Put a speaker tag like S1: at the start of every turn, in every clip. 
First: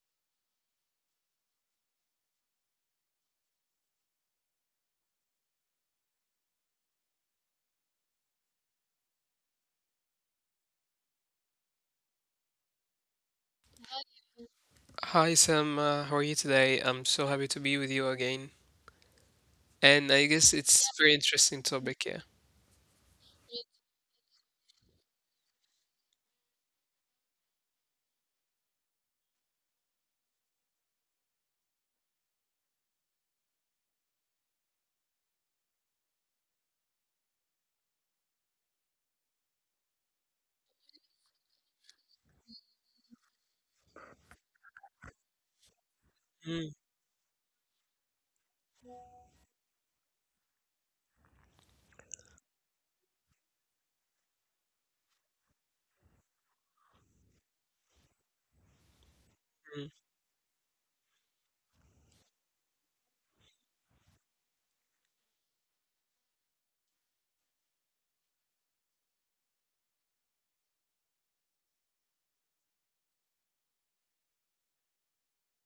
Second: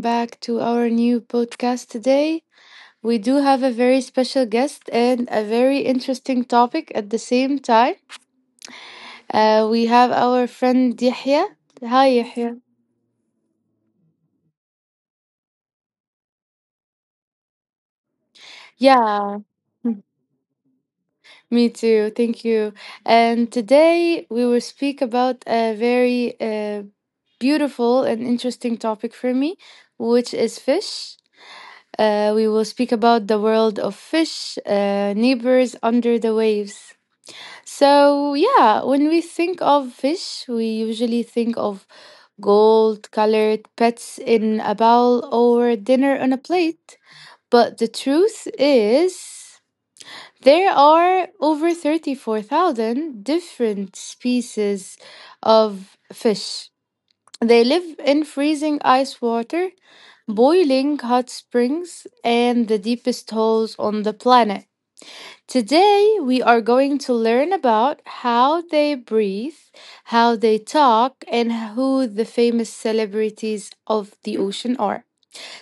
S1: back to our new podcast today. We do have a very special guest and a very interesting topic at the same time. We have our friend Yahya. Hi, Yahya.
S2: Hi Sam, how are you today? I'm so happy to be with you again.
S1: Yeah,
S2: And I guess it's very interesting
S1: me
S2: topic,
S1: too.
S2: yeah.
S1: Thank you. And today we will speak about a very beautiful and interesting topic for me, which is fish. We will speak about the world of fish, neighbors under the waves. So, yeah, when we think of fish, we usually think of gold colored pets in a bowl or dinner on a
S2: mm
S1: plate. But the truth is, there are over 34,000 different species of fish. They live in freezing ice water,
S2: mm,
S1: boiling hot springs, and the deepest holes on the planet. Today, we are going to learn about how they breathe, how they talk, and who the famous celebrities of the ocean are.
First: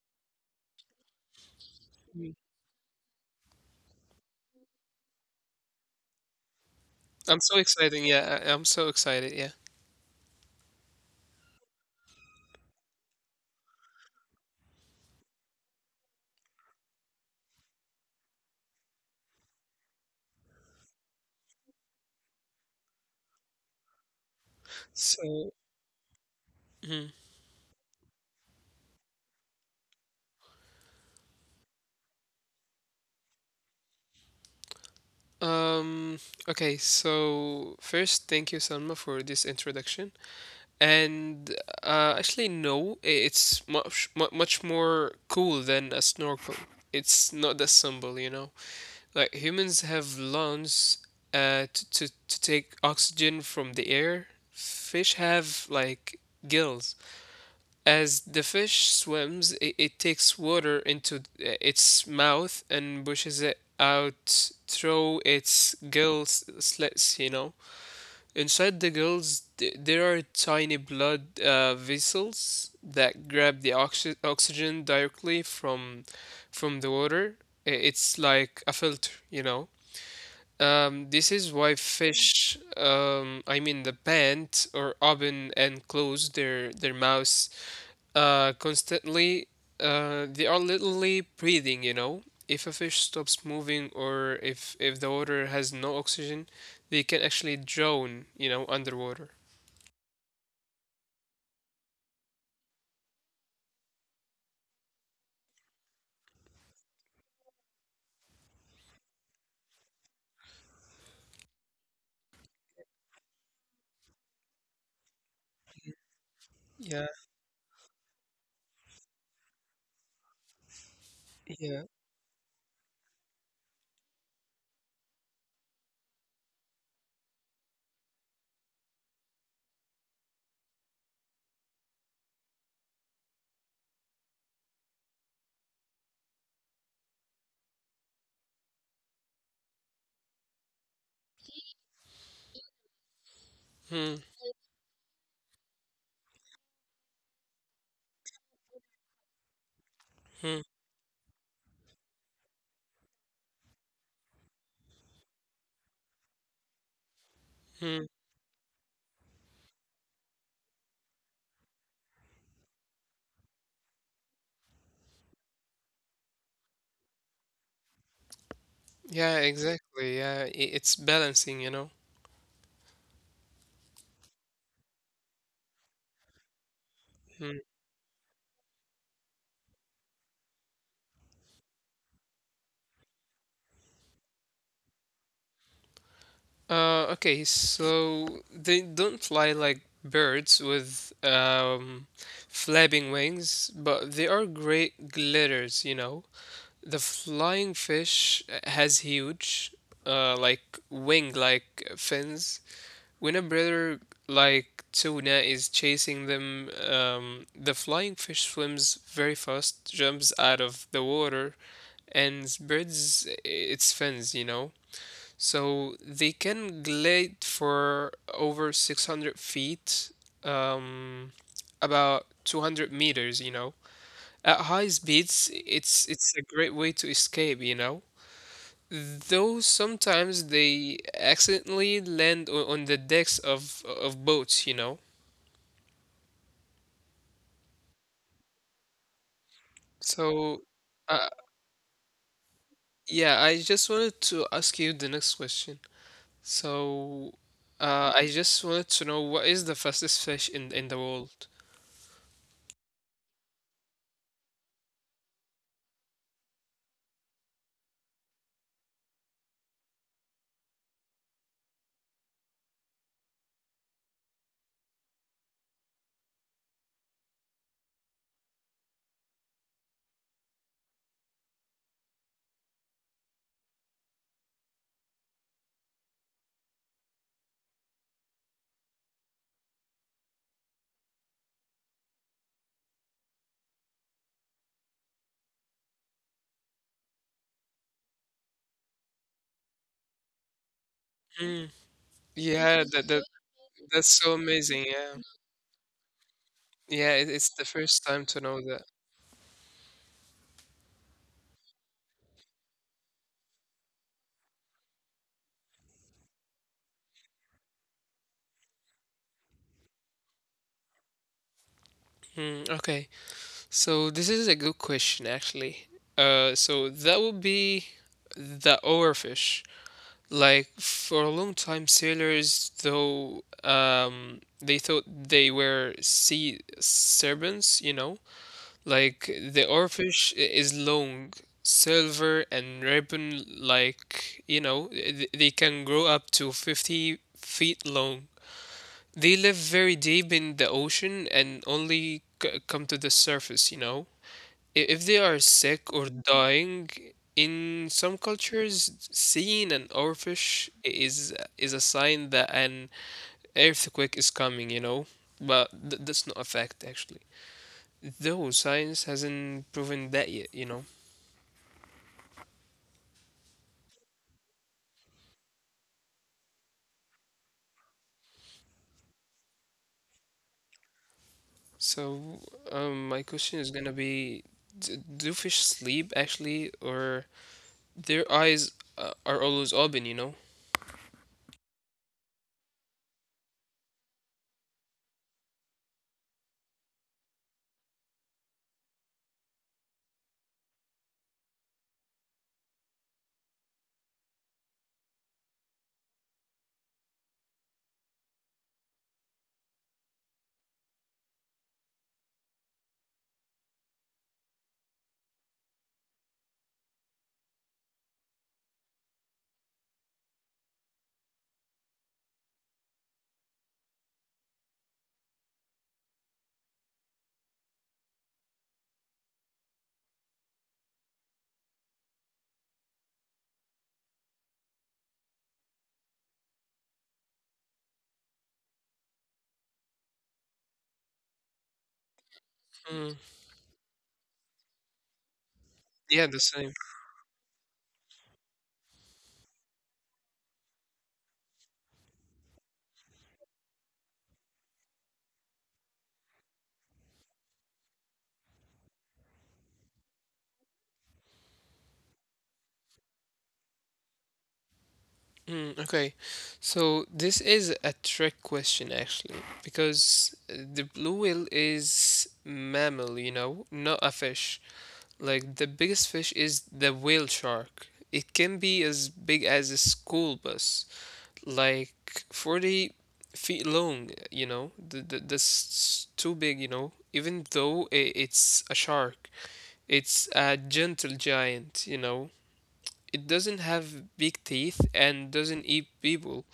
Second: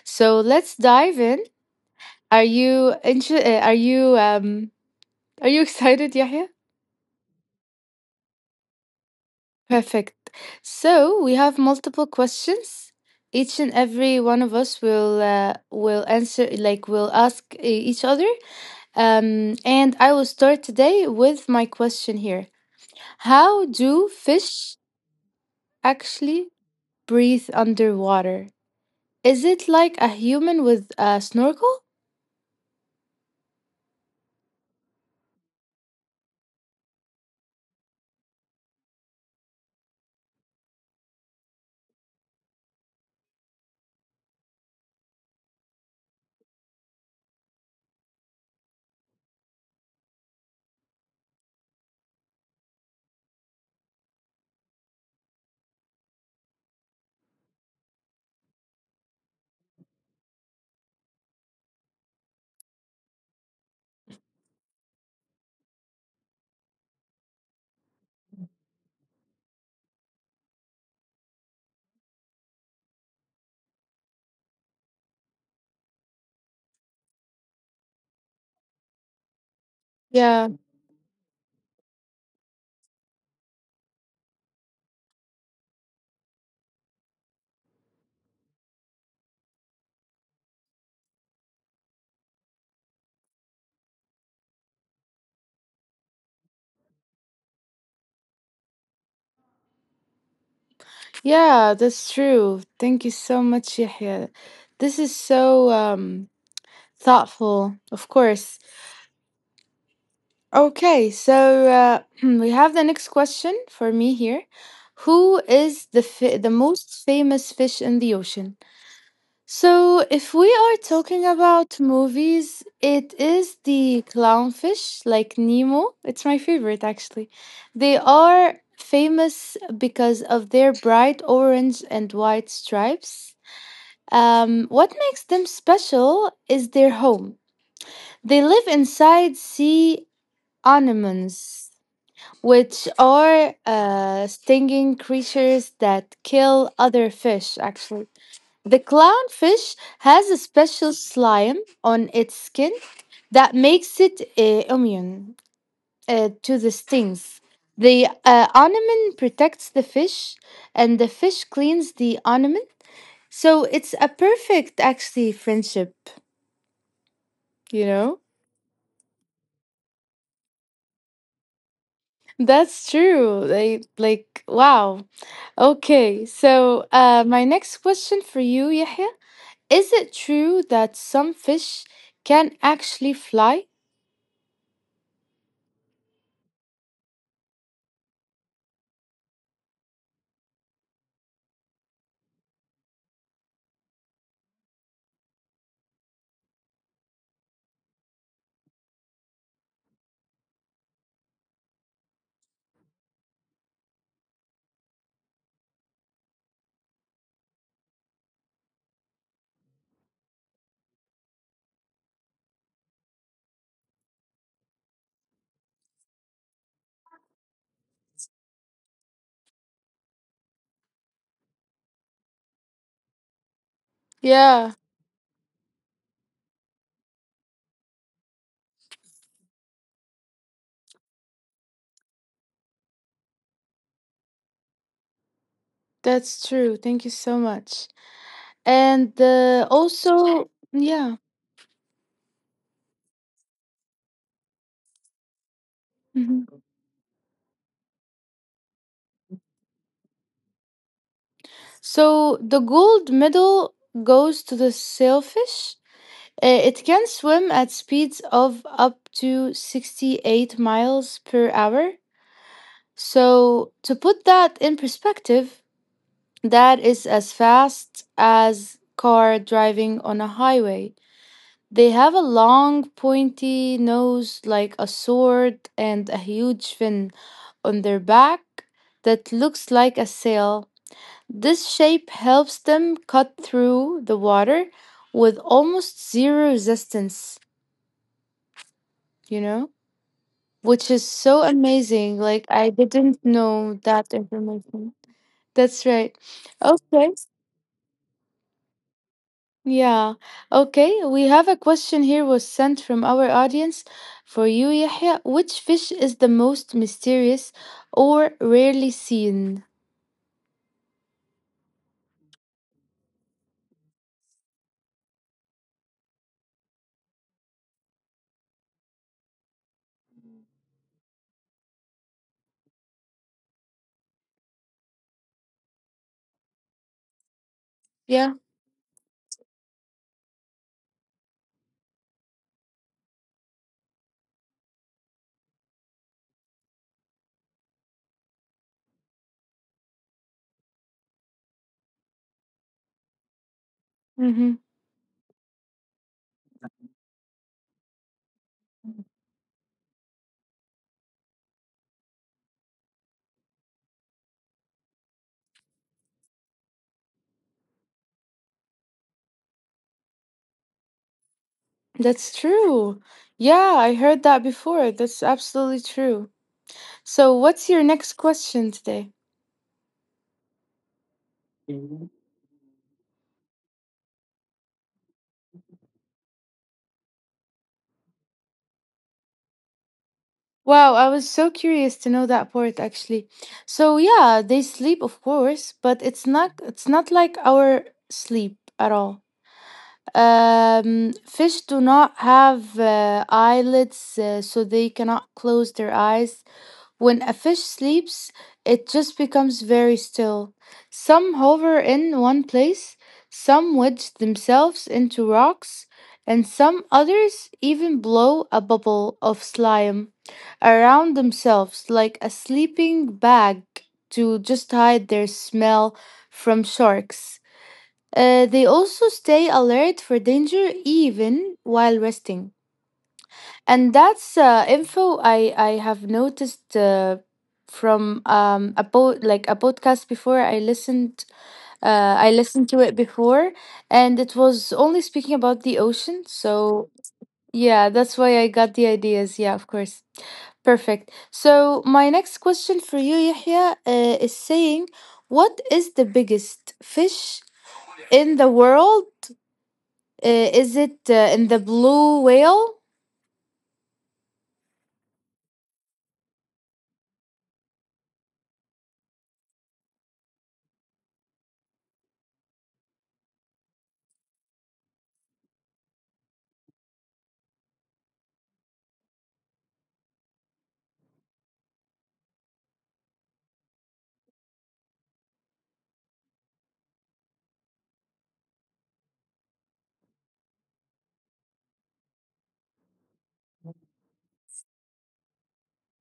S1: So let's dive in.
S2: mm.
S1: Are you inter- are you Are you excited, Yahya?
S2: I'm so excited, yeah. I'm so excited, yeah.
S1: Perfect. So we have multiple questions. Each and every one of us will answer like will ask each other. And I will start today with my question here. How do fish
S2: So,
S1: actually
S2: mhm.
S1: breathe underwater? Is it like a human with a snorkel?
S2: um, okay, so first, thank you, Salma, for this introduction. And actually, no, it's much much more cool than a snorkel. It's not that simple, you know. Like humans have lungs to take oxygen from the air. Fish have like gills. As the fish swims, it takes water into its mouth and pushes it out through its gill slits, you know. Inside the gills, there are tiny blood vessels that grab the oxygen directly from the water. It's like a filter, you know.
S1: Yeah,
S2: This is why fish, I mean the pant or oven, and close their mouths constantly. They are literally breathing, you know. If a fish stops moving or if the water has no oxygen, they can actually drown, you know, underwater.
S1: yeah, that's true. Thank you so much, Yahya. This is so thoughtful, of course. Okay, so we have the next question for me here. Who is the
S2: Yeah,
S1: most famous fish in the ocean? So, if we are talking
S2: yeah.
S1: about movies, it is the clownfish, like Nemo. It's my favorite, actually. They are famous because of their bright orange and white stripes. What makes them special is their home. They live inside sea anemones, which are
S2: Hmm,
S1: stinging creatures that kill other fish, actually. The clownfish
S2: hmm,
S1: has a special slime on its skin that makes it immune to the stings.
S2: hmm.
S1: The ornament protects the fish, and the fish cleans the ornament. So it's a perfect, actually, friendship. You know,
S2: Yeah, exactly. Yeah, it's balancing, you know.
S1: that's true. Like wow. Okay, so
S2: Hmm.
S1: my next question for you, Yahya, is it true that some fish can actually fly?
S2: Okay, so they don't fly like birds with flapping wings, but they are great glitters, you know. The flying fish has huge, like wing like fins. When a predator like tuna is chasing them, the flying fish swims very fast, jumps out of the water, and spreads its fins, you know. So they can glide for over 600 feet, um, about 200 meters, you know. At high
S1: Yeah.
S2: speeds, it's a great way to escape, you know. Though sometimes they accidentally land on the decks of boats, you know.
S1: That's true. Thank you so much. And
S2: So,
S1: also,
S2: uh,
S1: yeah.
S2: yeah, I just wanted to ask you the next question.
S1: Mhm.
S2: So, I just wanted to know what is the fastest fish in the world?
S1: So the gold medal goes to the sailfish. It can swim at speeds of up to 68 miles per hour. So, to put that in perspective, that is as fast as car driving on a highway. They have a long, pointy nose like a sword and a huge fin on their back that looks like a sail. This shape helps them cut through the water with almost zero resistance, you know, which is
S2: Hmm.
S1: so amazing.
S2: Yeah,
S1: Like,
S2: that,
S1: I
S2: that
S1: didn't
S2: that's
S1: know
S2: so
S1: that
S2: amazing. Yeah,
S1: information. That's right.
S2: yeah, it's
S1: Okay.
S2: the first time to know that.
S1: Yeah. Okay, we have a question here was sent from our audience for you, Yahya. Which fish is the most mysterious or rarely seen?
S2: Okay, so this is a good question actually. So that would be the overfish. Like for a long time, sailors though they thought they were sea serpents. You know,
S1: Yeah.
S2: like the overfish is long. Silver and ribbon, like you know, they can grow up to 50 feet long. They live very deep in the ocean and only come to the surface, you know?
S1: Mm-hmm.
S2: If they are sick or dying, in some cultures, seeing an oarfish is a sign that an earthquake is coming, you know? But that's not a fact, actually. Though science hasn't proven that yet, you know?
S1: That's true. Yeah, I heard that before. That's absolutely true. So, what's your next question today?
S2: So, my question is gonna be, do fish sleep actually, or their eyes are always open, you
S1: Wow, I was so curious to know that part actually. So, yeah, they sleep of course, but it's not like our sleep at all. Fish do not have eyelids, so they cannot close their eyes. When a fish sleeps, it just becomes very still. Some hover in one place, some wedge themselves into rocks, and some others even blow a bubble of slime around themselves like a sleeping bag to just hide their smell from sharks. They also stay alert for danger even while resting. And that's info I have noticed from a podcast before. I listened
S2: know?
S1: to it before, and it was only speaking about the
S2: Yeah, the
S1: ocean.
S2: same.
S1: So yeah, that's why I got the ideas. Yeah, of course. Perfect. So my next question for you, Yahya, is saying, what is the biggest fish in the world is it in the blue whale?
S2: Okay, so this is a trick question actually, because the blue whale is mammal, you know, not a fish. Like the biggest fish is the whale shark. It can be as big as a school bus, like 40 feet long, you know. That's too big, you know. Even though I it's a shark, it's a gentle giant, you know. It doesn't have big teeth and doesn't eat people.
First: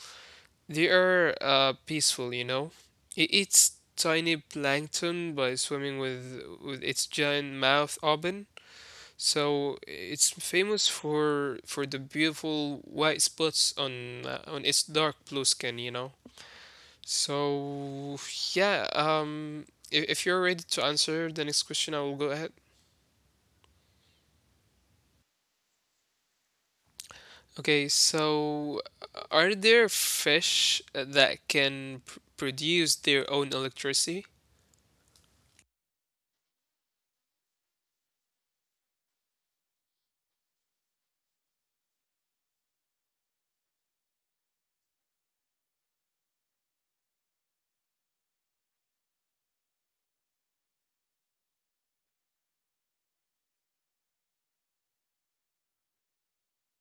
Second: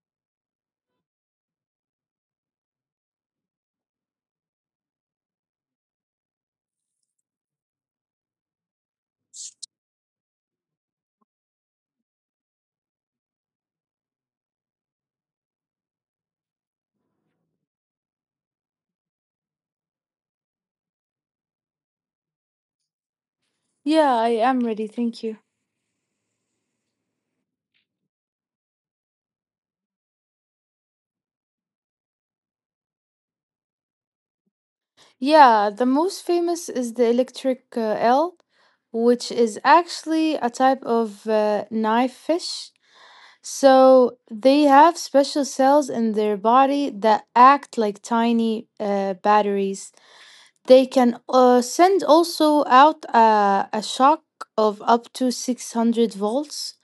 S2: They are peaceful, you know. It eats tiny plankton by swimming with its giant mouth open. So it's famous for the beautiful white spots on its dark blue skin, you know. So yeah, um, if you're ready to answer the next question, I will go ahead.
S1: Yeah, I am ready. Thank you.
S2: Okay, so are there fish that can pr produce their own electricity?
S1: Yeah, the most famous is the electric eel, which is actually a type of knife fish. So they have special cells in their body that act like tiny batteries. They can send also out a shock of up to 600 volts.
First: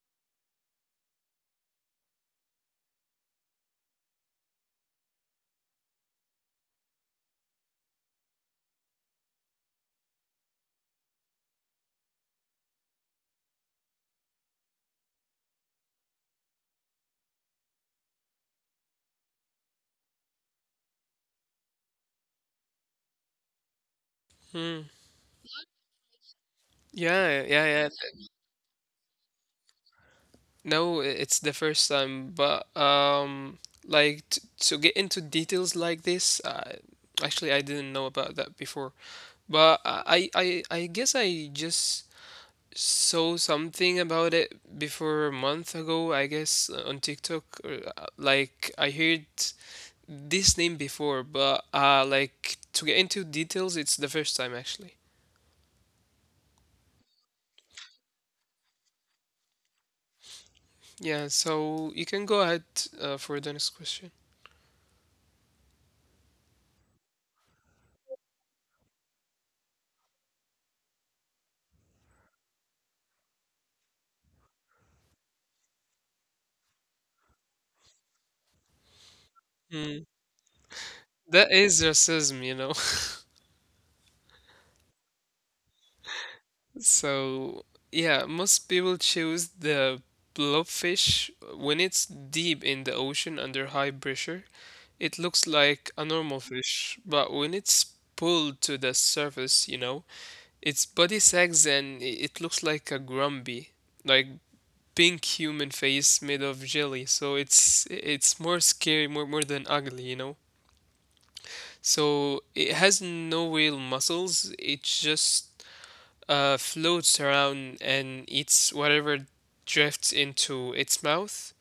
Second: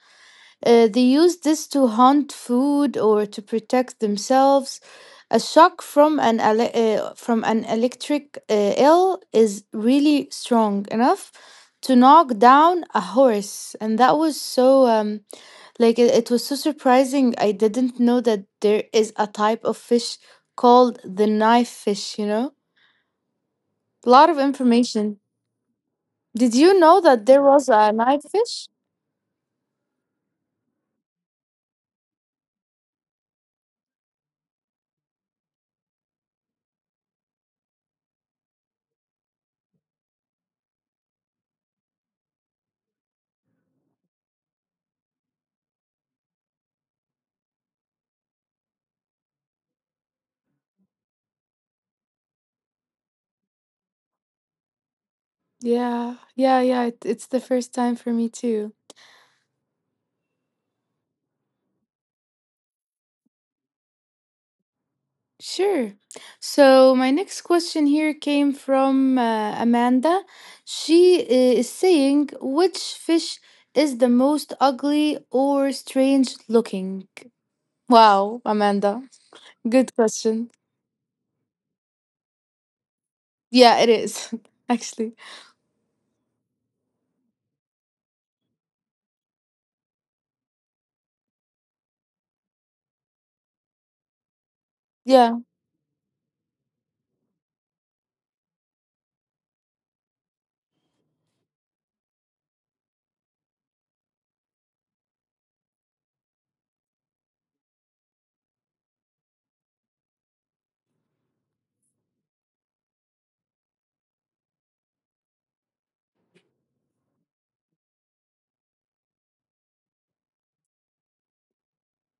S1: They use this to hunt food or to protect themselves. A shock from an electric eel is really strong enough to knock down a horse, and that was so like it was so surprising. I didn't know that there is a type of fish called the knife fish. You know, a lot of
S2: Hmm.
S1: information. Did you know that
S2: Yeah,
S1: there
S2: yeah,
S1: was
S2: yeah.
S1: a knife fish?
S2: No, it's the first time, but like t to get into details like this, actually, I didn't know about that before. But I guess I just saw something about it before a month ago, I guess, on TikTok. Like I heard this name before, but like to get into details, it's the first time actually.
S1: Yeah, yeah, yeah. It, it's the first time for me too.
S2: Yeah, so you can go ahead for the next question.
S1: Sure. So my next question here came from Amanda. She is saying, which fish is the most ugly or strange looking? Wow, Amanda. Good
S2: Mm.
S1: question.
S2: That is racism, you know.
S1: Yeah, it is. Actually.
S2: So yeah, Most people choose the blobfish. When it's deep in the ocean under high pressure, it
S1: Yeah.
S2: looks like a normal fish, but when it's pulled to the surface, you know, its body sags and it looks like a grumpy, like pink human face made of jelly. So it's more scary, more than ugly, you know. So it has no real muscles. It just floats around and eats whatever drifts into its mouth.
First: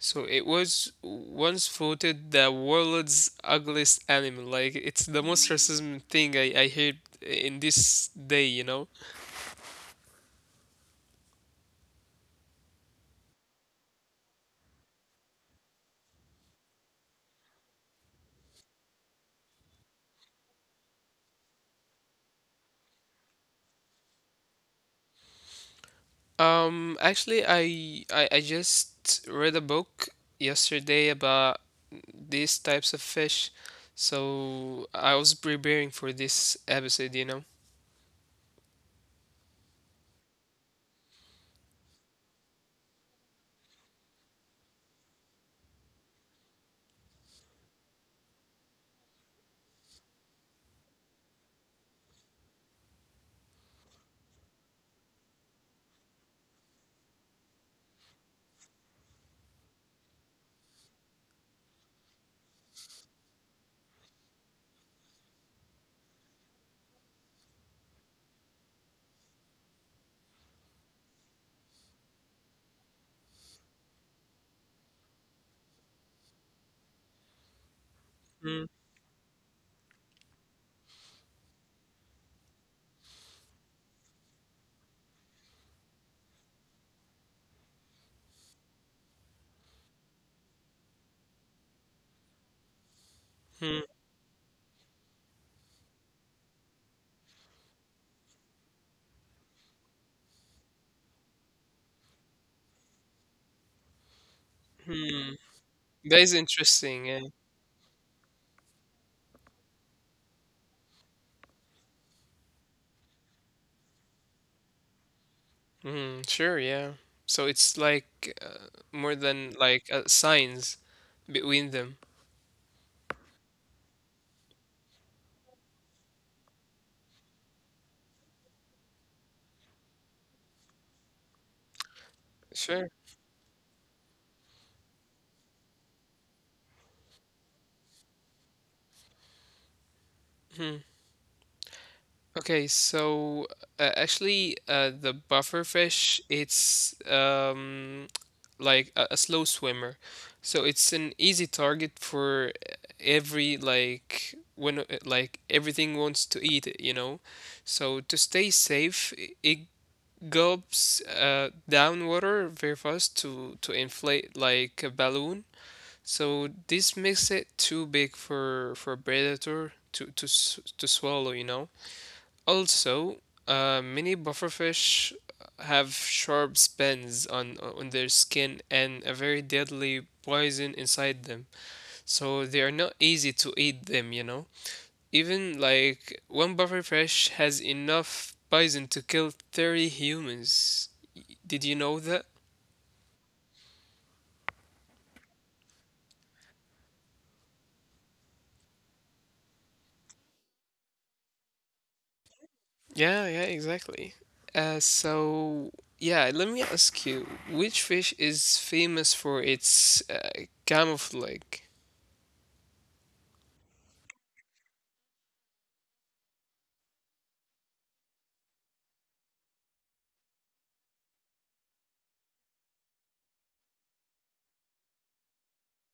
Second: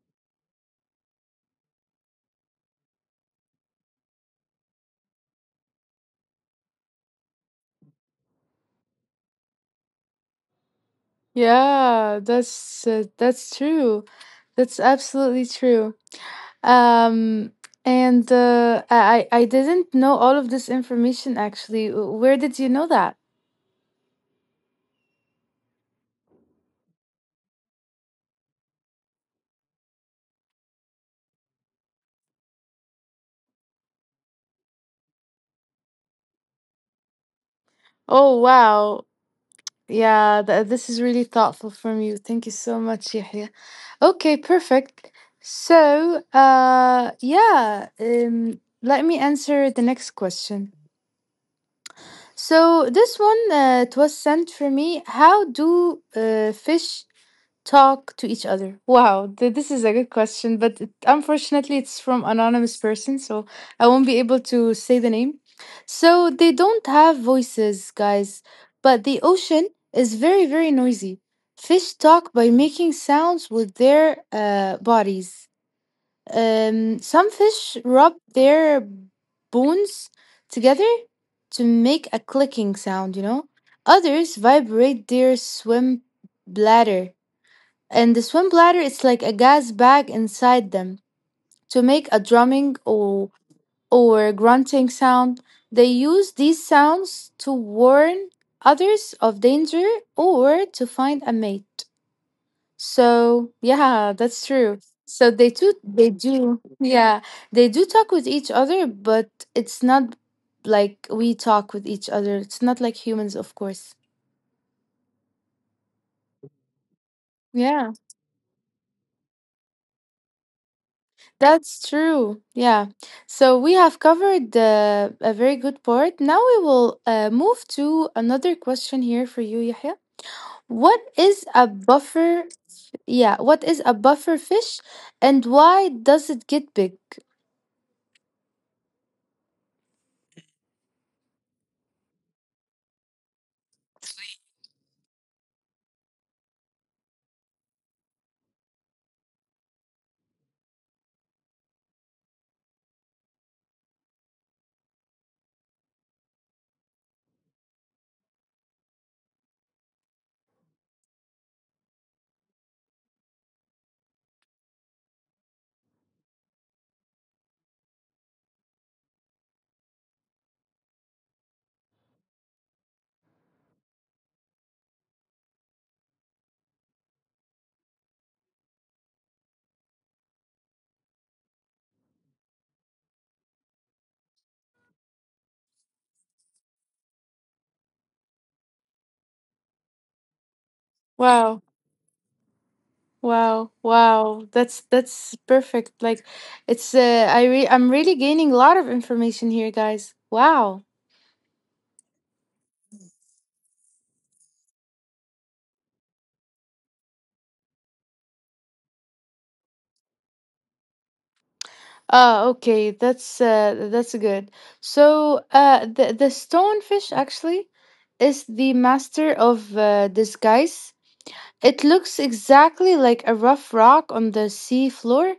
S2: So it was once voted the world's ugliest animal. Like it's the most racism thing I heard in this day, you know.
S1: Yeah, that's true. That's absolutely true. Um, and I didn't know all of this information actually. Where did you know that?
S2: Actually, I I just read a book yesterday about these types of fish, so I was preparing for this episode, you know.
S1: Oh, wow. Yeah, this is really thoughtful from you. Thank you so much, Yahya. Okay, perfect. So, let me answer the next question. So this one it was sent for me. How do fish talk to each other? Wow, this is a good question, but it, unfortunately, it's from anonymous person, so I won't be able to say the name. So they don't have voices, guys, but the ocean is very, very noisy. Fish talk by making sounds with their bodies. Some fish rub
S2: Mm-hmm.
S1: their bones together to make a clicking sound, you know. Others vibrate their swim bladder. And the swim bladder is like a gas bag inside them to make a drumming or grunting sound. They use these sounds to warn others of danger or to find a mate. So yeah, that's true. So they do
S2: That is
S1: they do
S2: interesting. Yeah.
S1: yeah, they do talk with each other, but it's not like we talk with each other. It's not like humans, of course.
S2: Mm, sure. Yeah. So it's
S1: Yeah,
S2: like more than like signs between them.
S1: that's true. Yeah. So we have covered a very good part. Now we will move to another question here for you, Yahya. What is a
S2: Sure.
S1: buffer? Yeah, what is a buffer fish and why does it get big?
S2: Okay, so the bufferfish, it's like a slow swimmer, so it's an easy target for every like when like everything wants to eat it, you know. So to stay safe, it gulps down water very fast to inflate like a balloon. So this makes it too big for a predator to to swallow, you know. Also, many bufferfish have sharp spines on their skin and a very deadly poison inside them, so they are not easy to eat them, you know. Even like one bufferfish has enough poison to kill 30 humans. Did you know
S1: Wow.
S2: that?
S1: Wow, wow. That's perfect. Like it's I re I'm really gaining a lot of information here, guys. Wow.
S2: Yeah, yeah, exactly. So yeah, let me ask you, which fish is famous for its camouflage?
S1: Okay, that's good. So the stonefish actually is the master of disguise. It looks exactly like a rough rock on the sea floor.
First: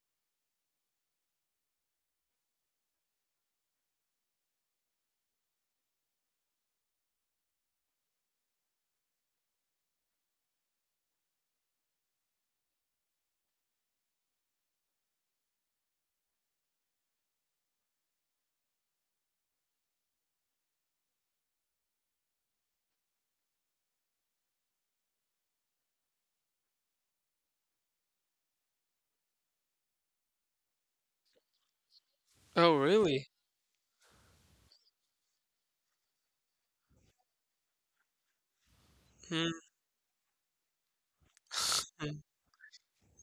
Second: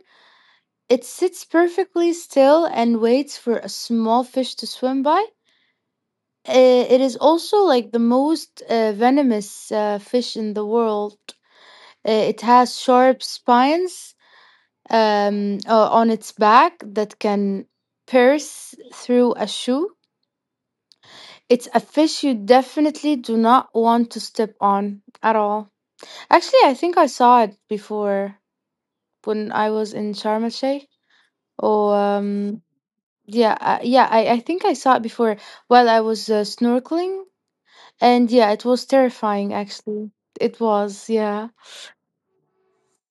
S1: It sits perfectly still and waits for a small fish to swim by. It is also like the most venomous fish in the world. It has sharp spines on its back that can pierce through a shoe. It's a fish you definitely do not want to step on at all. Actually, I think I saw it before when I was in Sharm el Sheikh. Or
S2: Oh, really?
S1: yeah, yeah, I think I saw it before while I was snorkeling. And yeah, it was terrifying actually. It was, yeah.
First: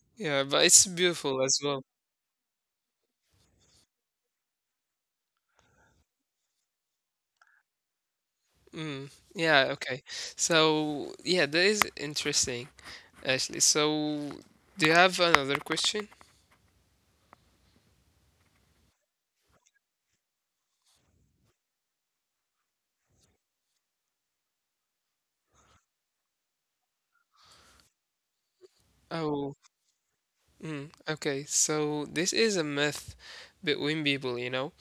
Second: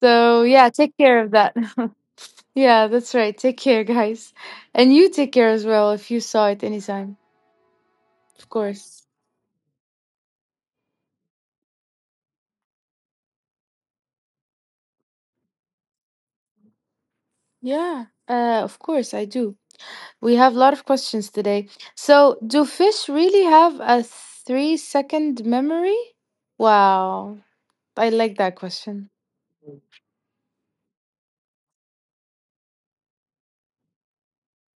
S1: So
S2: Yeah, but
S1: yeah,
S2: it's
S1: take care of
S2: beautiful
S1: that.
S2: as well.
S1: yeah, that's right. Take care, guys. And you take care as well if you saw it anytime. Of course.
S2: Mm, yeah, okay. So, yeah, that is interesting, actually. So, do you have another question?
S1: Yeah. Of course I do. We have a lot of questions today. So, do fish really have a 3 second memory? Wow. I like that question.
S2: Oh, okay. So, this is a myth between people, you know,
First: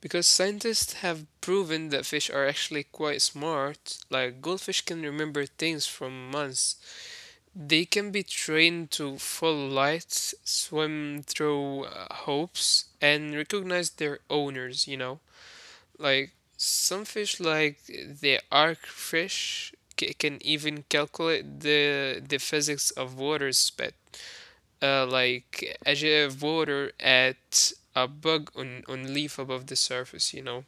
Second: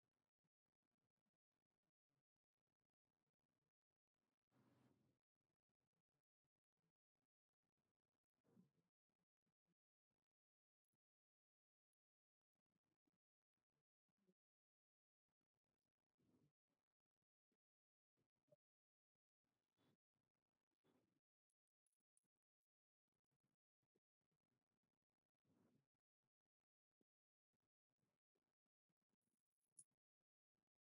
S2: because scientists have proven that fish are actually quite smart. Like, goldfish can remember things from months. They can be trained to follow lights, swim through hopes, and recognize their owners, you know. Like some fish, like the arc fish, can even calculate the physics of water spat. Like a jet of water at a bug on leaf above the surface, you know.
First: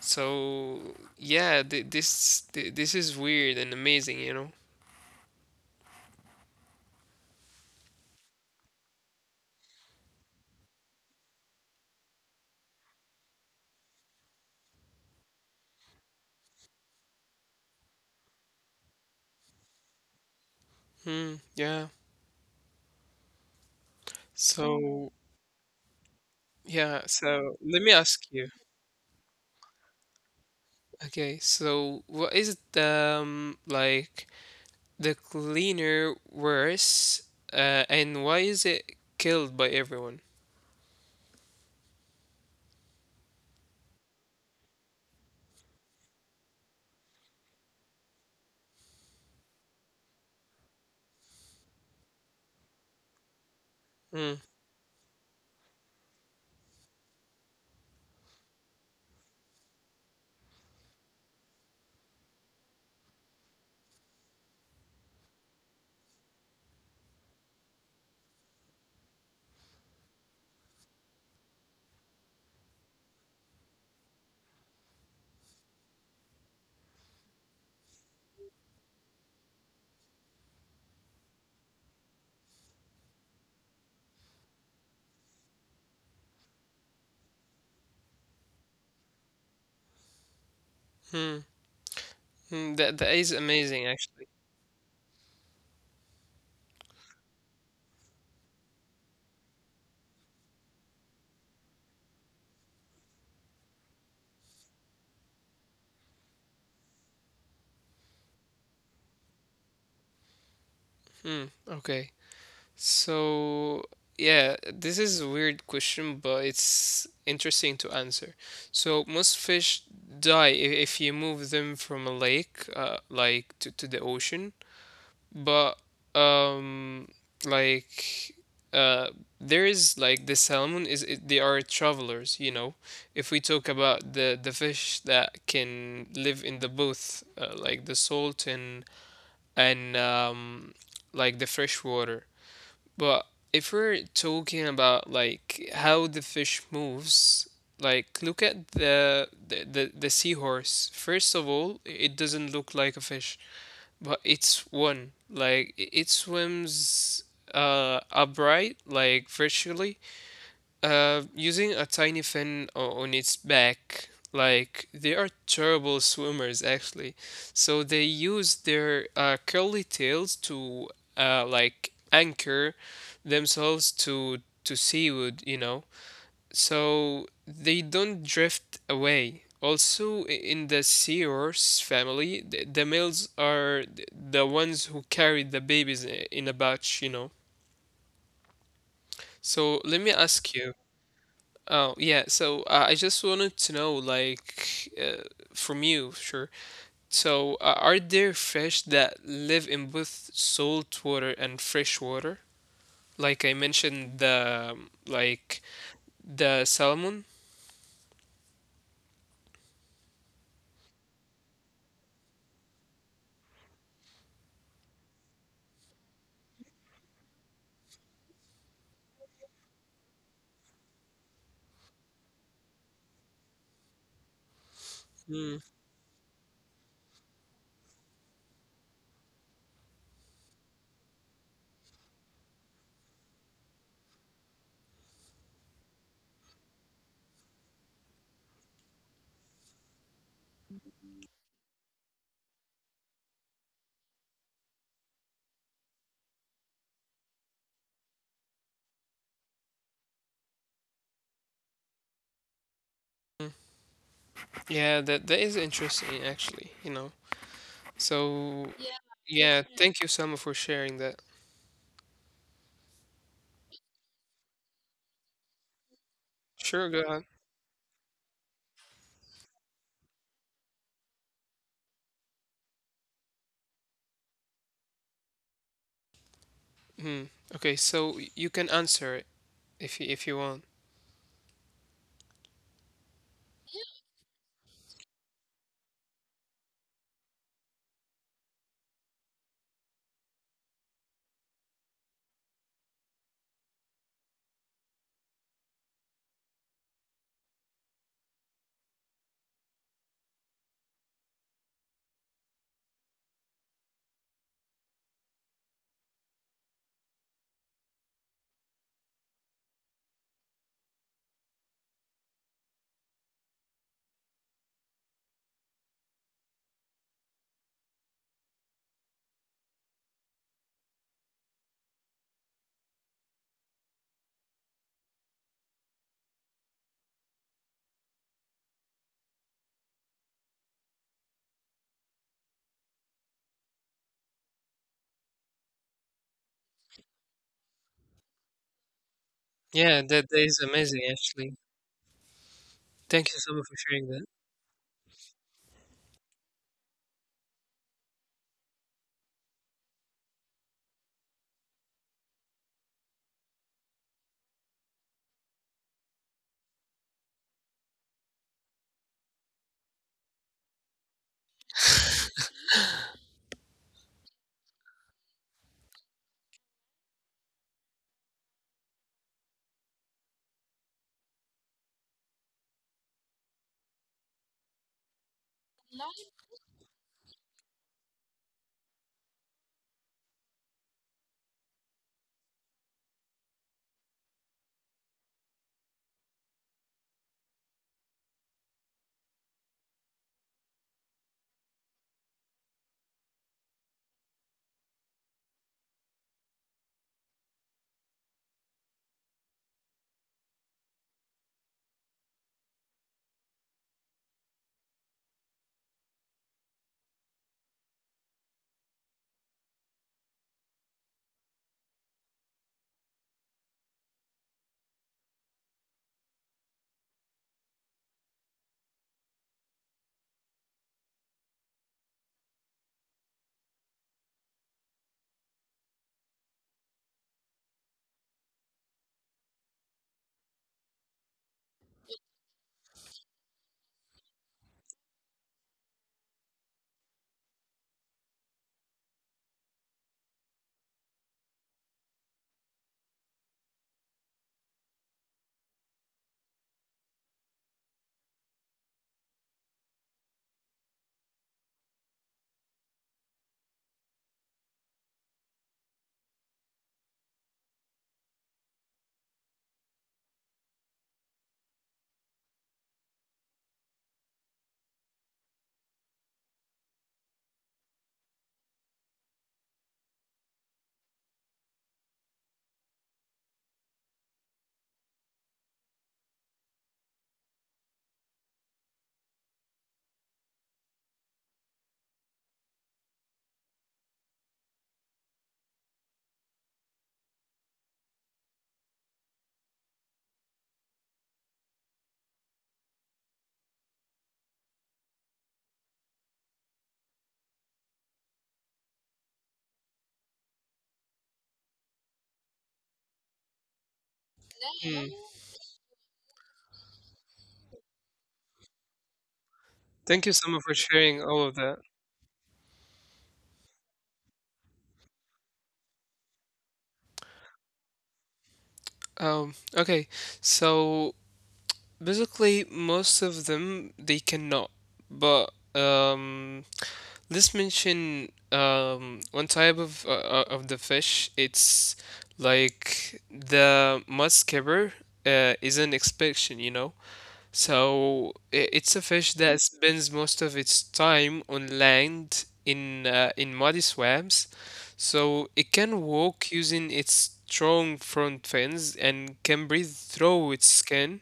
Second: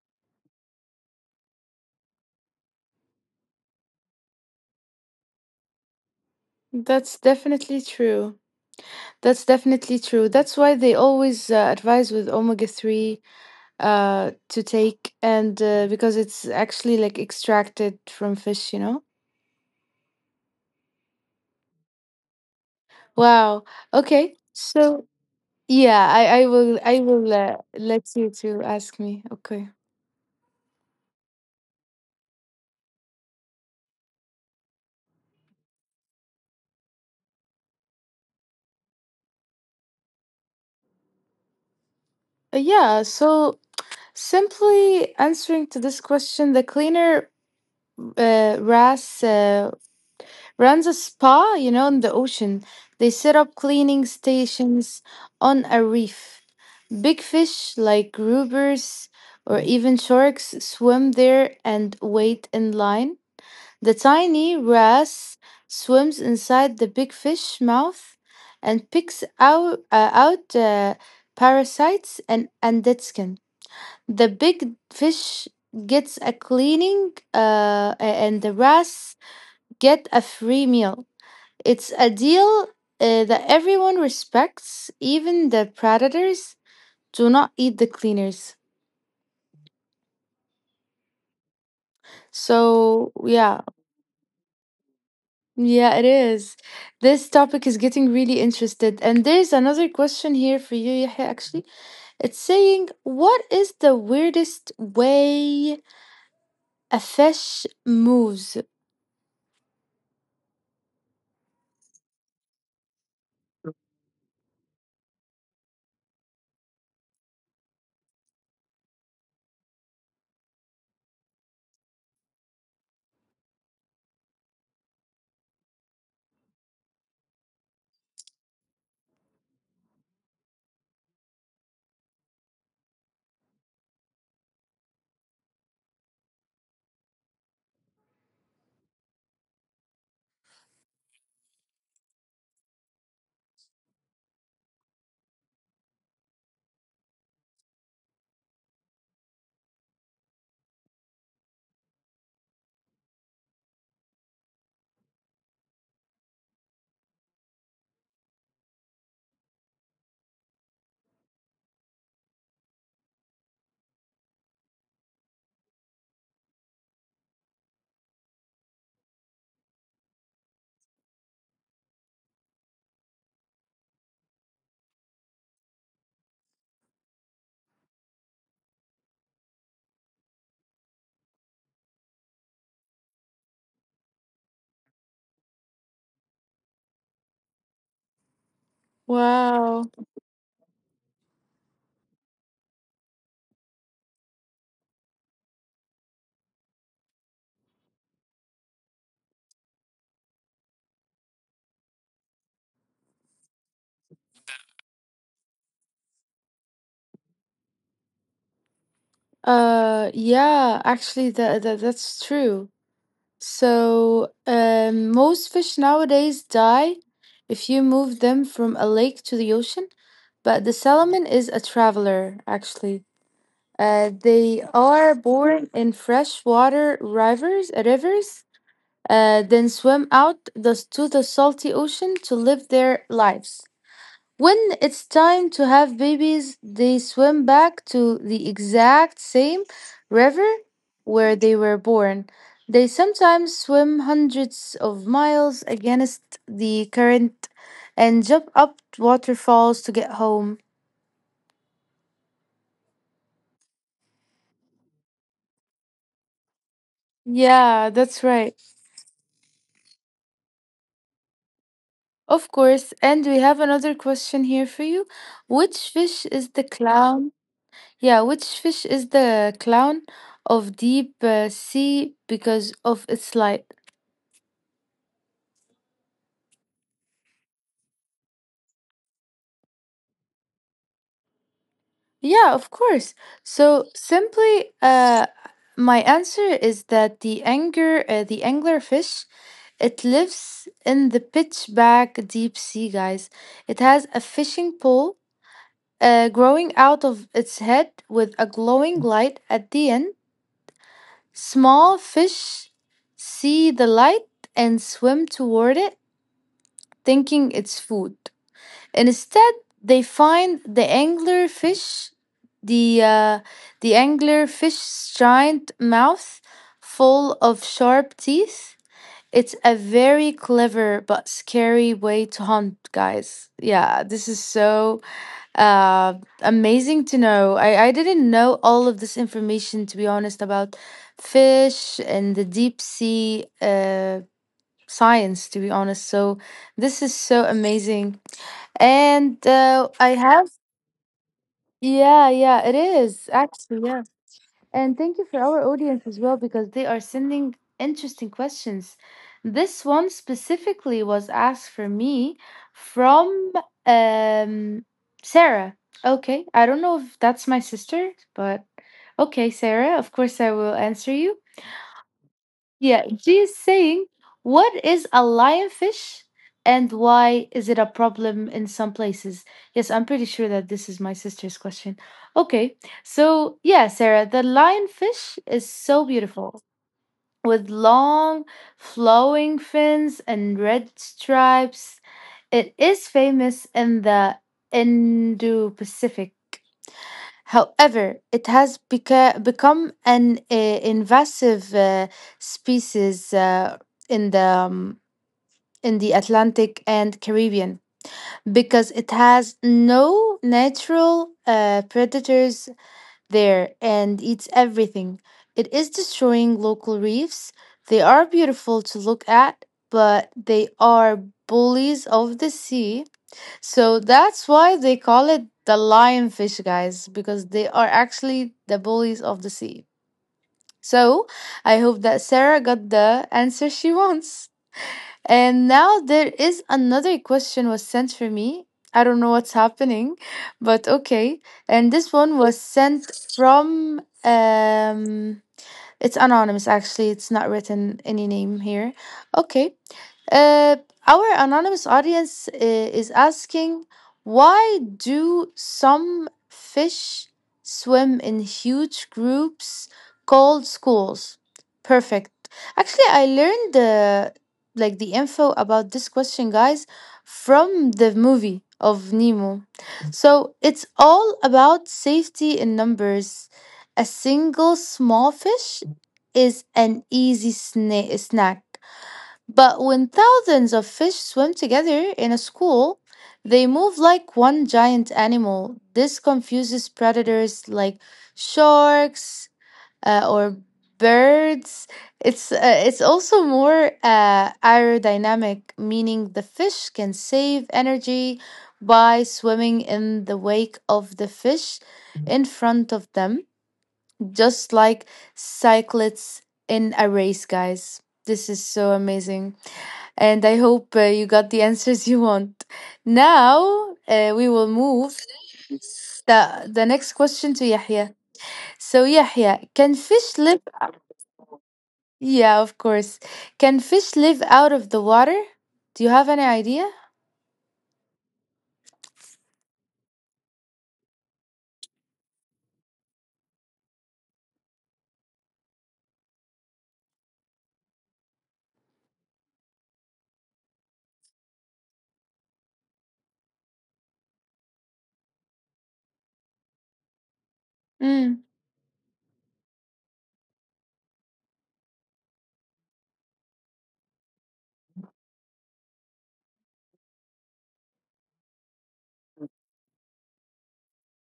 S2: So yeah, this is weird and amazing, you know.
S1: That's definitely true. That's definitely true. That's why they always advise with omega 3 to take and because it's actually like extracted from fish, you know.
S2: Hmm. Yeah.
S1: Wow. Okay, so
S2: So
S1: yeah, i i will
S2: yeah.
S1: i will
S2: So
S1: uh,
S2: let me
S1: let
S2: ask
S1: you
S2: you.
S1: to ask me. Okay.
S2: Okay. So what is it? Like the cleaner worse, and why is it killed by everyone?
S1: Yeah, so simply answering to this question, the cleaner ras runs a spa, you know, in the ocean. They set up cleaning
S2: Hmm,
S1: stations on a reef. Big fish like groupers or even sharks swim there and wait in line. The tiny wrasse swims inside the big fish mouth and picks out parasites and dead skin. The big fish gets a cleaning, and the wrasse get a free meal. It's a deal that everyone respects, even the predators do not eat the cleaners.
S2: hmm, That
S1: So,
S2: that is
S1: yeah,
S2: amazing, actually.
S1: yeah, it is. This topic is getting really interested. And there's another question here for you, Yahya, actually. It's saying, what is the weirdest way a fish moves?
S2: Hmm. Okay. So yeah, this is a weird question, but it's interesting to answer. So most fish die if you move them from a lake, like to the ocean. But um like uh there is like the salmon is it, they are travelers, you know. If we talk about the fish that can live in the both like the salt and like the fresh water. But if we're talking about like how the fish moves, like look at the seahorse. First of all, it doesn't look like a fish but it's one. Like it swims upright, like virtually using a tiny fin on its back. Like they are terrible swimmers, actually. So they use their curly tails to like anchor themselves to seaweed, you know, so they don't drift away. Also, in the sea horse family, the males are the ones who carry the babies in a batch, you know.
S1: Wow.
S2: So let me ask you. Oh, yeah. I just wanted to know, like, from you, sure. So are there fish that live in both salt water and fresh water? Like I mentioned, the like the salmon.
S1: Yeah, actually, that's true. So, most fish nowadays die if you move them from a lake to the ocean, but the salmon is a traveler, actually. They are born in freshwater rivers, then swim to the salty ocean to live their lives. When it's time to have babies, they swim back to the exact same river where they were born. They sometimes swim hundreds of miles against the current and jump up waterfalls to get home.
S2: Yeah, that that is interesting actually, you know.
S1: Yeah, that's right.
S2: Yeah, yeah, yeah, thank you, Selma, for sharing that.
S1: Of course. And we have another question here for you. Which fish is the
S2: Sure, go
S1: clown?
S2: ahead.
S1: Yeah, which fish is the clown of deep sea because of its light?
S2: Hmm. Okay, so you can answer it if you want.
S1: Yeah, of course. So simply, my answer is that the anglerfish, it lives in the pitch black deep sea, guys. It has a fishing pole growing out of its head with a glowing light at the end. Small fish see the light and swim toward it, thinking it's food. Instead, they find the angler fish, the uh, the anglerfish's giant mouth full of sharp teeth. It's a very clever but scary way to hunt, guys. Yeah, this is so uh, amazing to know. I didn't know all of this information, to be honest, about fish and the deep sea science, to be honest. So, this is so amazing. And I
S2: Yeah, that
S1: have,
S2: that is amazing actually.
S1: yeah, yeah, it is
S2: Thank you, Selma,
S1: actually,
S2: for
S1: yeah.
S2: sharing that.
S1: And thank you for our audience as well because they are sending interesting questions. This one specifically was asked for me from um, Sarah. Okay, I don't know if that's my sister, but okay, Sarah, of course I will answer you. Yeah, G is saying, what is a lionfish and why is it a problem in some places? Yes, I'm pretty sure that this is my sister's question. Okay, so yeah, Sarah, the lionfish is so beautiful with long flowing fins and red stripes. It is famous in the Indo Pacific. However, it has become an invasive species in the um, in the Atlantic and Caribbean because it has no natural predators there and eats everything. It is destroying local reefs. They are beautiful to look at, but they are bullies of the sea. So that's why they call it the lionfish, guys, because they are actually the bullies of the sea. So I hope that Sarah got the answer she wants. And now there is another question was sent for me. I don't know what's happening, but okay. And this one was sent from it's anonymous actually. It's not written any name here. Okay. Uh, our anonymous audience is asking why do some fish swim in huge groups called schools? Perfect. Actually, I learned the like the info about this question, guys, from the movie of Nemo. So it's all about safety in numbers. A single small fish is an easy snack but when thousands of fish swim together in a school, they move like one giant animal. This confuses predators like sharks or birds. It's also more aerodynamic, meaning the fish can save energy by swimming in the wake of the fish in front of them, just like cyclists in a race, guys. This is so amazing and I hope you got the answers you want. Now we will move
S2: Hmm.
S1: the next question to Yahya. So Yahya, can fish
S2: Thank you,
S1: live?
S2: Selma, for sharing all of that.
S1: Yeah, of course. Can fish live out of the water? Do you have any idea?
S2: Okay, so basically, most of them they cannot, but. Let's mention one type of the fish. It's like the muskever is an exception, you know.
S1: Mm,
S2: So it's a fish that spends most of its time on land in muddy swamps. So it can walk using its strong front fins and can breathe through its skin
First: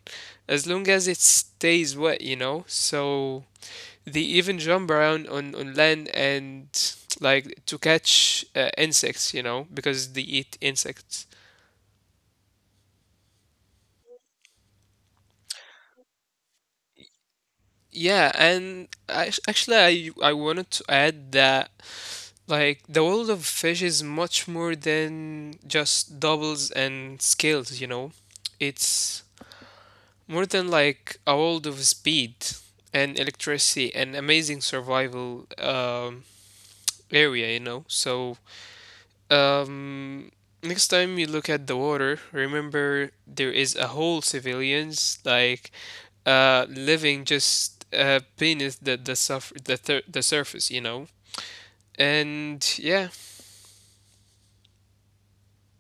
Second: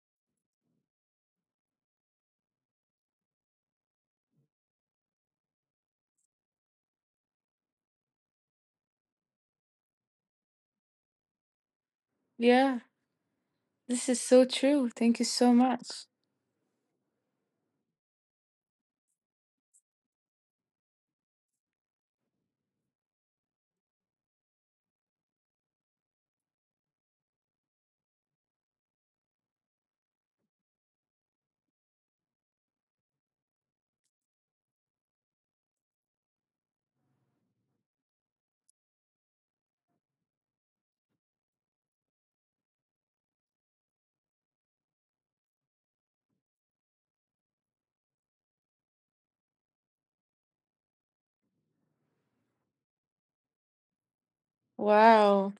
S2: as long as it stays wet, you know. So they even jump around on land and like to catch insects, you know, because they eat insects.
S1: yeah, this is so true. Thank you so much.
S2: Yeah, and I, actually, I wanted to add that like the world of fish is much more than just doubles and scales, you know. It's more than like a world of speed and electricity and amazing survival area, you know. Um, Next time you look at the water, remember there is a whole civilians like living just beneath the surf the thir the surface, you know. And yeah,
S1: Wow,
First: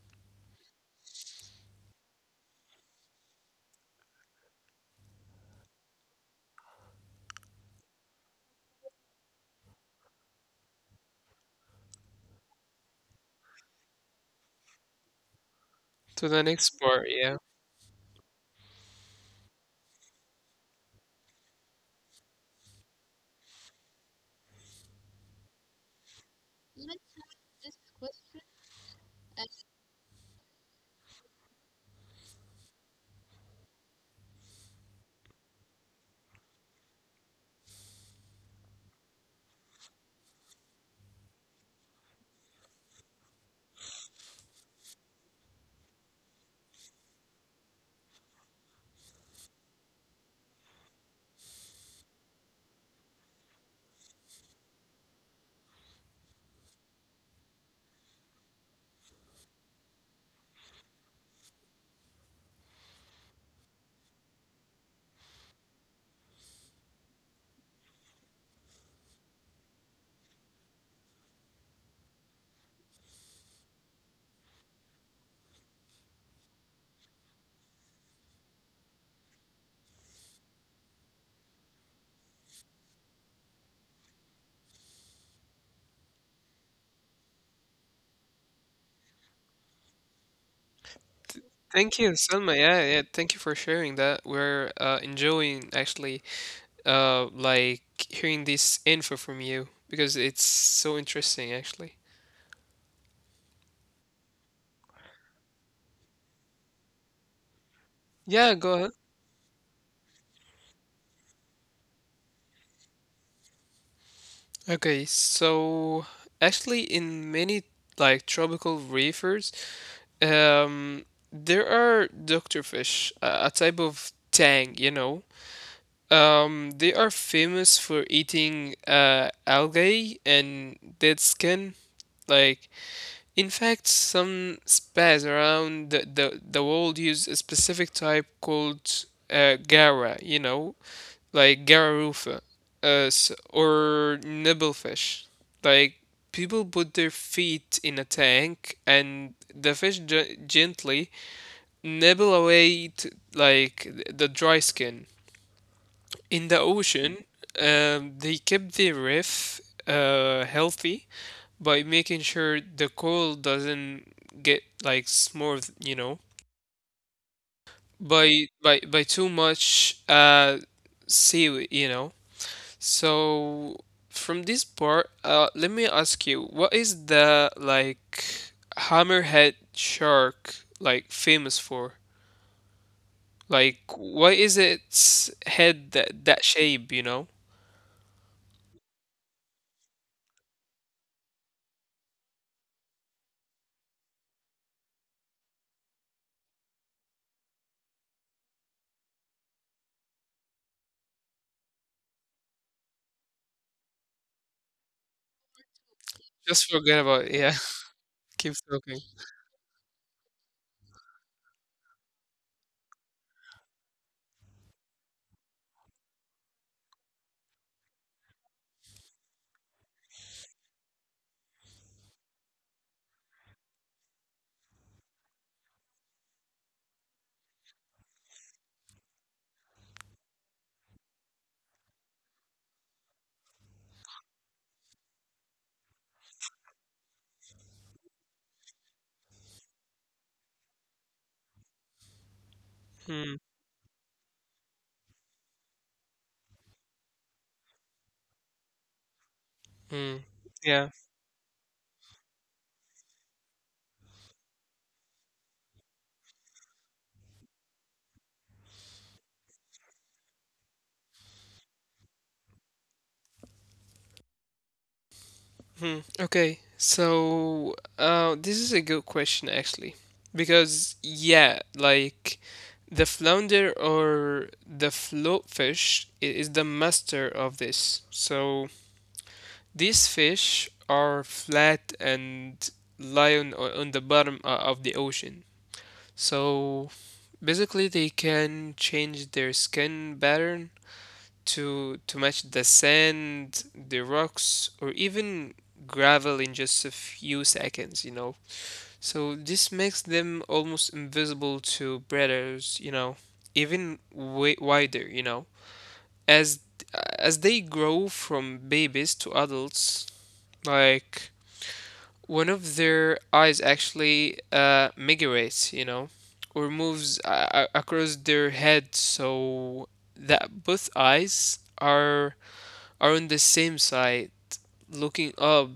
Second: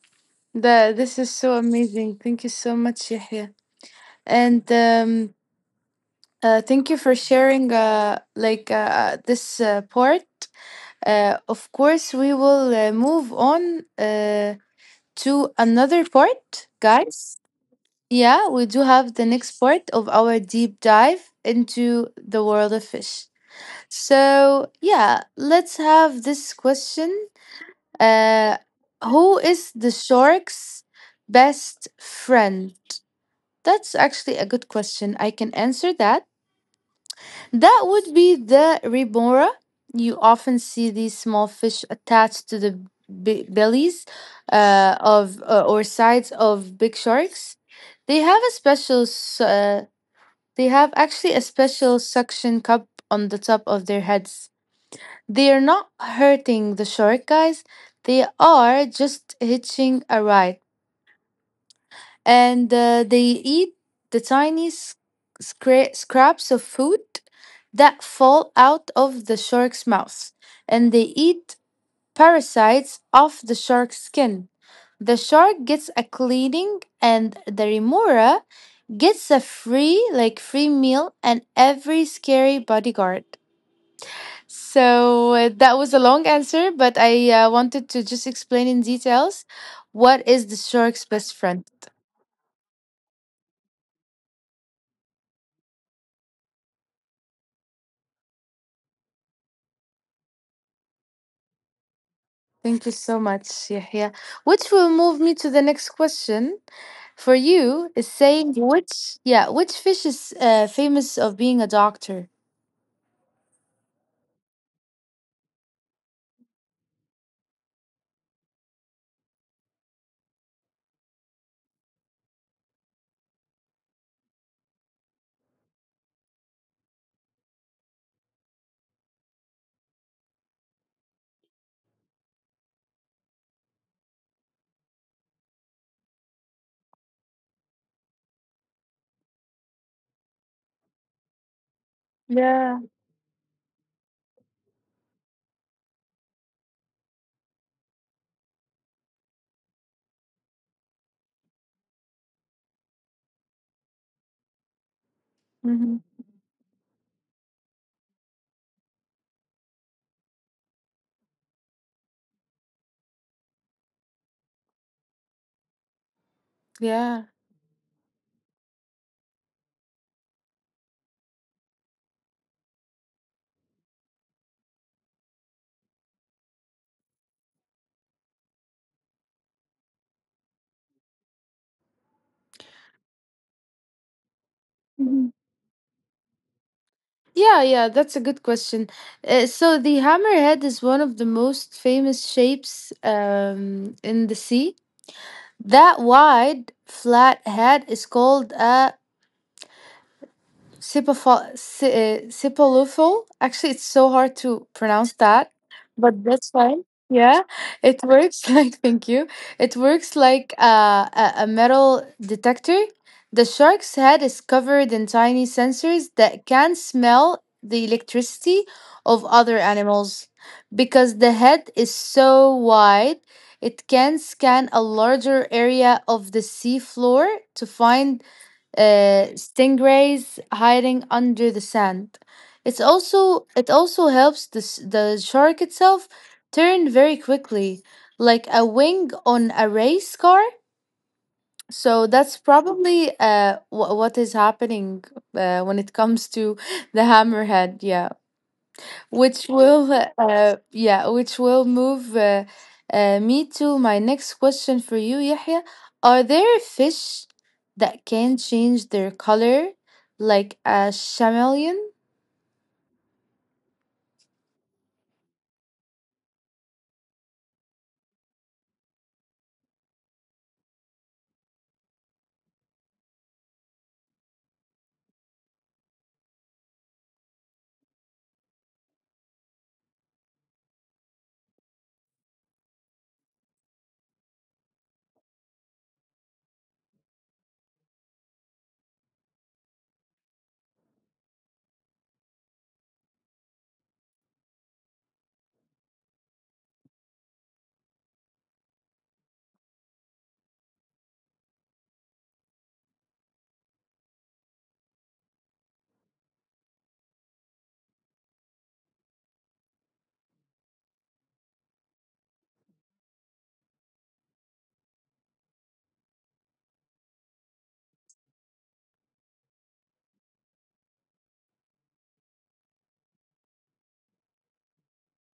S1: the this is so amazing. Thank you so much, Yahya, and thank you for sharing this part. Of course, we will move on to another
S2: to the
S1: part,
S2: next part, yeah.
S1: guys. Yeah, we do have the next part of our deep dive into the world of fish. So, yeah, let's have this question uh, who is the shark's best friend? That's actually a good question. I can answer that. That would be the remora. You often see these small fish attached to the bellies of or sides of big sharks. They have a special. s- Uh, they have actually a special suction cup on the top of their heads. They are not hurting the shark, guys. They are just hitching a ride and they eat the tiny scraps of food that fall out of the shark's mouth, and they eat parasites off the shark's skin. The shark gets a cleaning, and the remora gets a free, like free meal, and every scary bodyguard. So that was a long answer, but I wanted to just explain in details what is the shark's best friend.
S2: Thank you, Selma. Yeah, yeah. Thank you for sharing that. We're enjoying actually, uh, like hearing this info from you because it's so interesting actually.
S1: Thank you so much, Yahya. Which will move me to the next question for you is
S2: Yeah, go ahead.
S1: saying which yeah, which fish is famous of being a doctor?
S2: Okay, so actually, in many like tropical reefers, um, there are doctor fish, a type of tang, you know. They are famous for eating algae and dead skin. Like, in fact, some spas around the world use a specific type called, gara, you know, like Gararufa
S1: Yeah.
S2: or nibblefish. Like people put their feet in a tank and the fish gently nibble away the dry skin. In the
S1: Hmm.
S2: ocean, they keep the reef, healthy by making sure the coral doesn't get like smooth, you know,
S1: Yeah.
S2: by by too much seaweed, you know. So from this part, let me ask you, what is the like hammerhead shark like famous for? Like, why is its head
S1: Mhm.
S2: that shape, you know?
S1: Yeah, yeah, that's a good question. So the hammerhead is one of the most famous shapes in the sea. That wide, flat head is called a Sipolufo. Actually, it's so hard to pronounce that,
S2: Just forget
S1: but
S2: about
S1: that's
S2: it. Yeah,
S1: fine. Yeah,
S2: keep
S1: it
S2: talking.
S1: works like, thank you. It works like a metal detector. The shark's head is covered in tiny sensors that can smell the electricity of other animals. Because the head is so wide, it can scan a larger area of the sea floor to find stingrays hiding under the sand. It also helps the shark itself turn very quickly, like a wing on a race car. So that's
S2: Hmm.
S1: probably what is happening when it comes to the hammerhead. Yeah
S2: Hmm.
S1: which will
S2: Yeah.
S1: move me to my next question for you Yahya, are there fish that can change their color like a chameleon?
S2: Hmm. Okay, so this is a good question actually, because yeah, like the flounder or the float fish is the master of this. So these fish are flat and lie on, on the bottom, of the ocean. So basically, they can change their skin pattern to match the sand, the rocks, or even gravel in just a few seconds, you know. So this makes them almost invisible to predators, you know, even way wider, you know. As as they grow from babies to adults, like one of their eyes actually, migrates, you know, or moves, across their head so that both eyes are on the same side looking up.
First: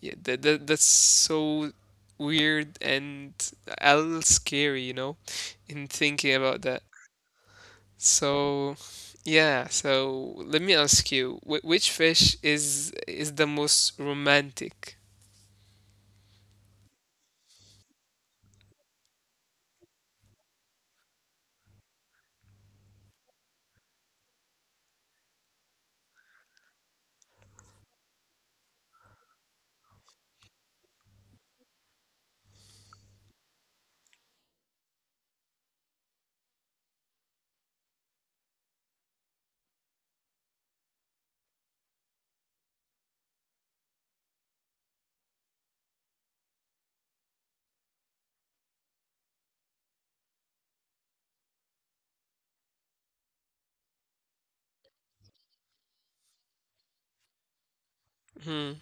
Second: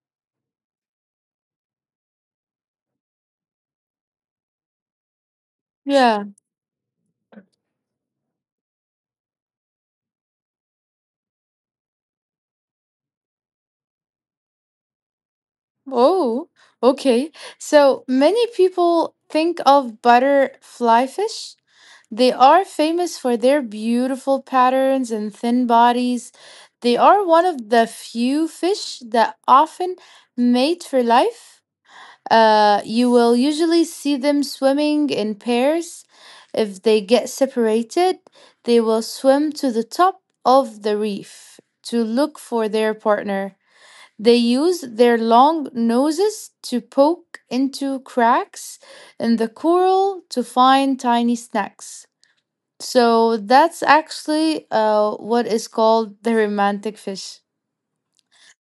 S2: Yeah, that's so weird and a little scary, you know, in
S1: Yeah.
S2: thinking about that. So, yeah, so let me ask you, which fish is the most romantic?
S1: Oh, okay. So many people think of butterfly fish. They are famous for their beautiful patterns and thin bodies. They are one of the few fish that often mate for life. You will usually see them swimming in pairs. If they get separated, they will swim to the top of the reef to look for their partner. They use their long noses to poke into cracks in the coral to find tiny snacks. So that's actually what is called the romantic fish,
S2: Hmm.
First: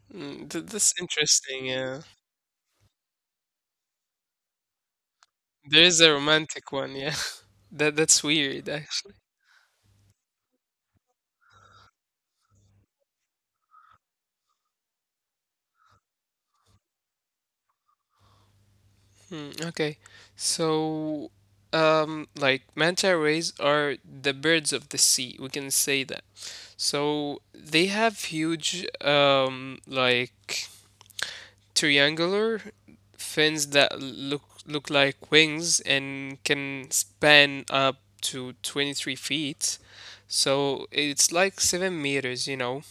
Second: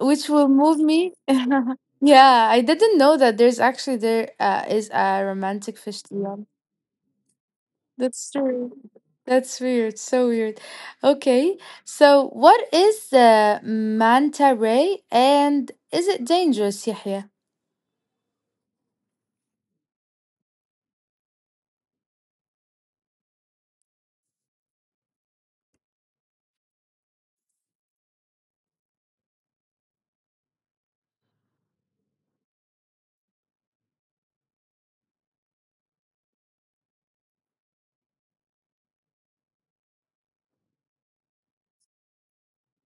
S1: which will
S2: Mm,
S1: move
S2: that's
S1: me.
S2: interesting, yeah.
S1: Yeah, I didn't know that there is a romantic
S2: There is
S1: fish.
S2: a
S1: Dion.
S2: romantic one, yeah. That's
S1: That's
S2: weird.
S1: true. That's weird. So weird. Okay. So what is the manta ray and is it dangerous, Yahya?
S2: Mm, okay. So, like manta rays are the birds of the sea. We can say that. So they have huge, like triangular fins that look like wings and can span up to 23 feet. So it's like 7 meters, you know.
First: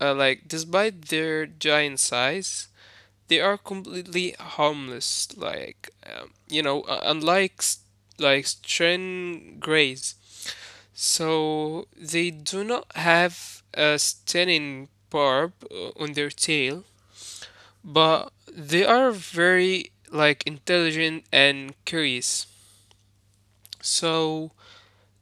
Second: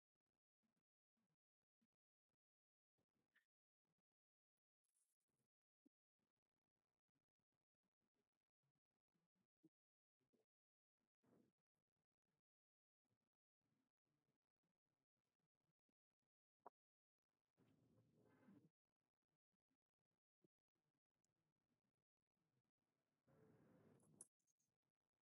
S2: Like despite their giant size, they are completely harmless. Like you know, unlike like strain grays, so they do not have a stunning barb, on their tail, but they are very like intelligent and curious. So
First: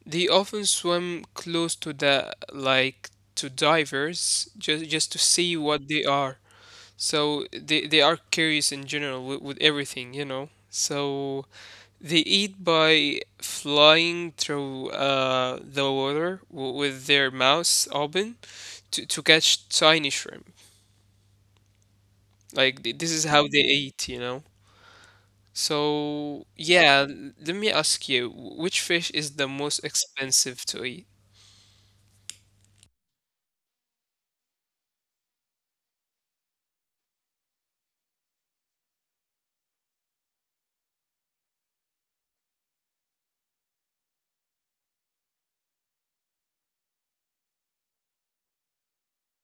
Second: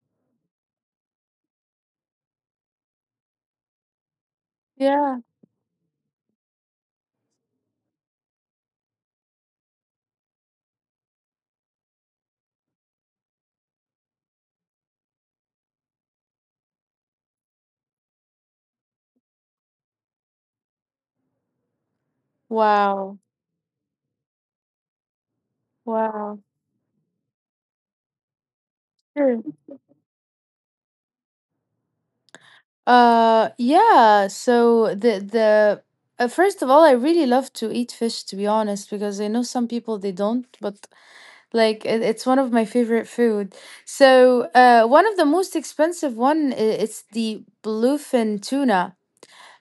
S2: they often swim close to the like to divers just to
S1: Yeah.
S2: see what they are. So they are curious in general with everything, you know. So they eat by flying through, the water with their mouths open to catch tiny shrimp. Like this
S1: Wow.
S2: is how they eat, you know.
S1: Wow.
S2: So yeah, let me ask you, which fish is
S1: Sure.
S2: the most expensive to eat?
S1: Yeah, so the first of all, I really love to eat fish to be honest because I know some people they don't, but like it's one of my favorite food. So, one of the most expensive it's the bluefin tuna.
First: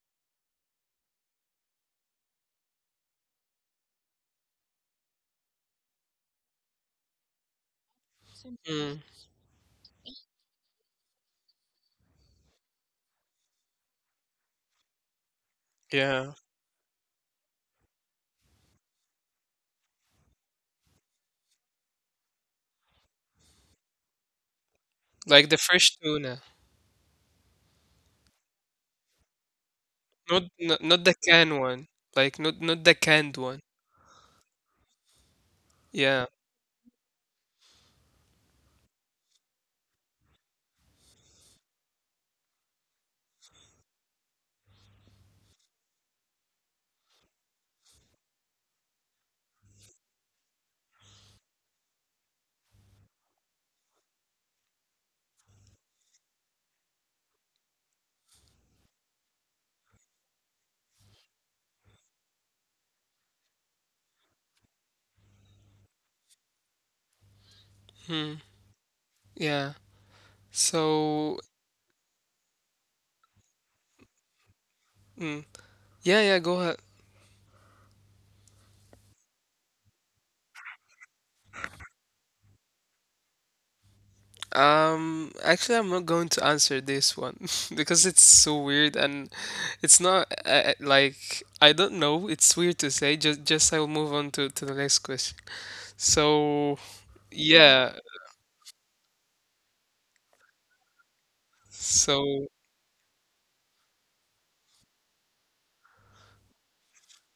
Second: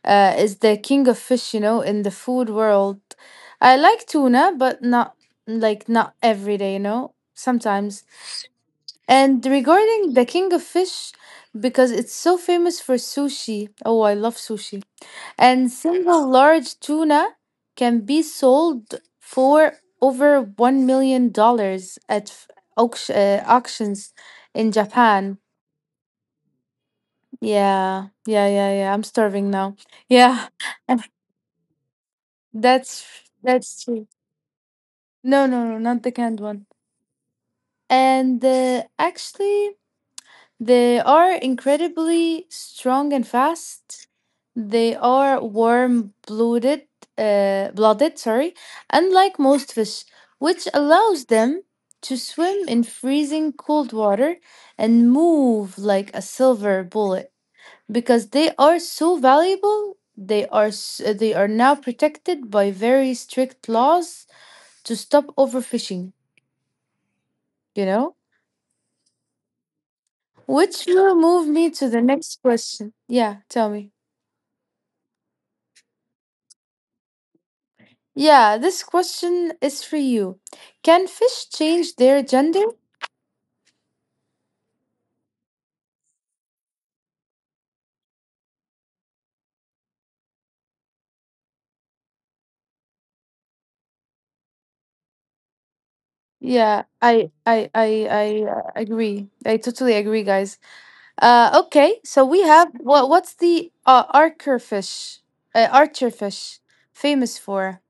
S1: Is the king of fish, you know, in the food world. I like tuna, but not every day, you know. Sometimes.
S2: Mm,
S1: And regarding the king of fish, because it's so famous for sushi. Oh, I love sushi. And single
S2: yeah,
S1: large tuna can be sold for over $1 million at auction, auctions in Japan.
S2: like the fresh tuna,
S1: Yeah, yeah, yeah, yeah. I'm starving now. Yeah,
S2: not the canned one, like not
S1: that's
S2: not the canned
S1: that's
S2: one.
S1: true. No, no, no, not the canned
S2: Yeah.
S1: one. And actually, they are incredibly strong and fast. They are warm-blooded, blooded, sorry, unlike most fish, which allows them to swim in freezing cold water and move like a silver bullet. Because they are so valuable, they are now protected by very strict laws to stop overfishing, you know?
S2: Hmm. Yeah.
S1: Which will move me to
S2: So,
S1: the next question. Yeah, tell me.
S2: mm, yeah, yeah, go ahead.
S1: Yeah, this question is for you. Can fish change their gender?
S2: Actually, I'm not going to answer this one because it's so weird and it's not, like I don't know. It's weird to say. Just I will move on to the next question.
S1: Yeah, I
S2: So,
S1: I I I
S2: yeah.
S1: uh, agree. I totally agree, guys. Okay, so we have
S2: So.
S1: what's the archer fish? Archer fish famous for?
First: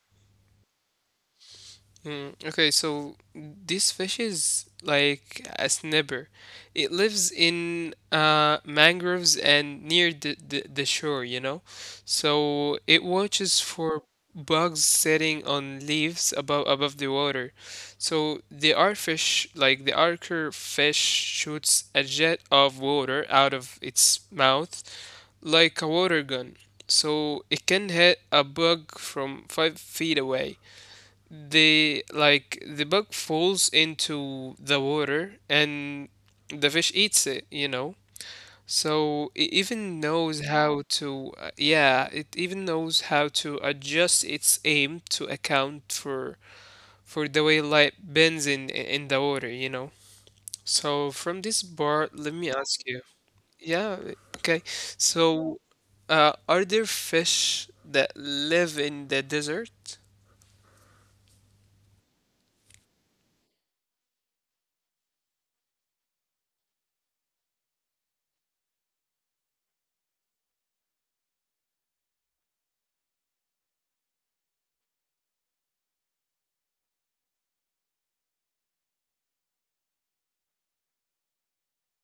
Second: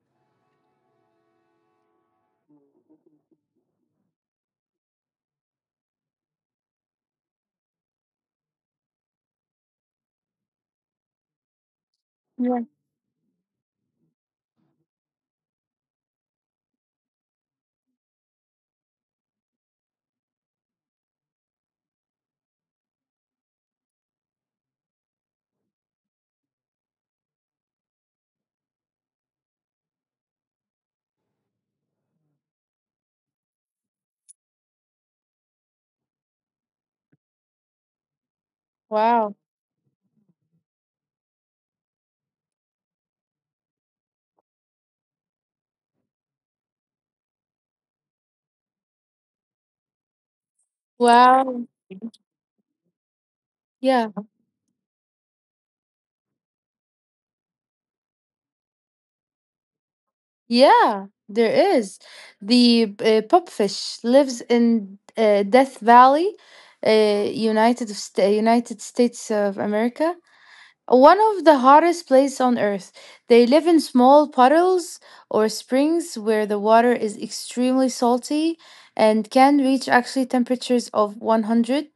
S2: Mm, okay, so this fish is like a snapper. It lives in, mangroves and near the shore, you know?
S1: Yeah.
S2: So it watches for bugs sitting on leaves above the water. So the artfish, like the archer fish, shoots a jet of water out of its mouth like a water gun. So it can hit a bug from 5 feet away. They like the bug falls into the water and the fish eats it, you know? So
S1: Wow.
S2: it even knows how to, it even knows how to adjust its aim to account for the way light bends in the water, you know? So from this
S1: Wow.
S2: part, let me ask you. Yeah,
S1: Yeah.
S2: okay. So, are there fish that live in the desert?
S1: Yeah, there is. The pupfish lives in Death Valley, United States of America. One of the hottest places on earth. They live in small puddles or springs where the water is extremely salty and can reach actually temperatures of 100.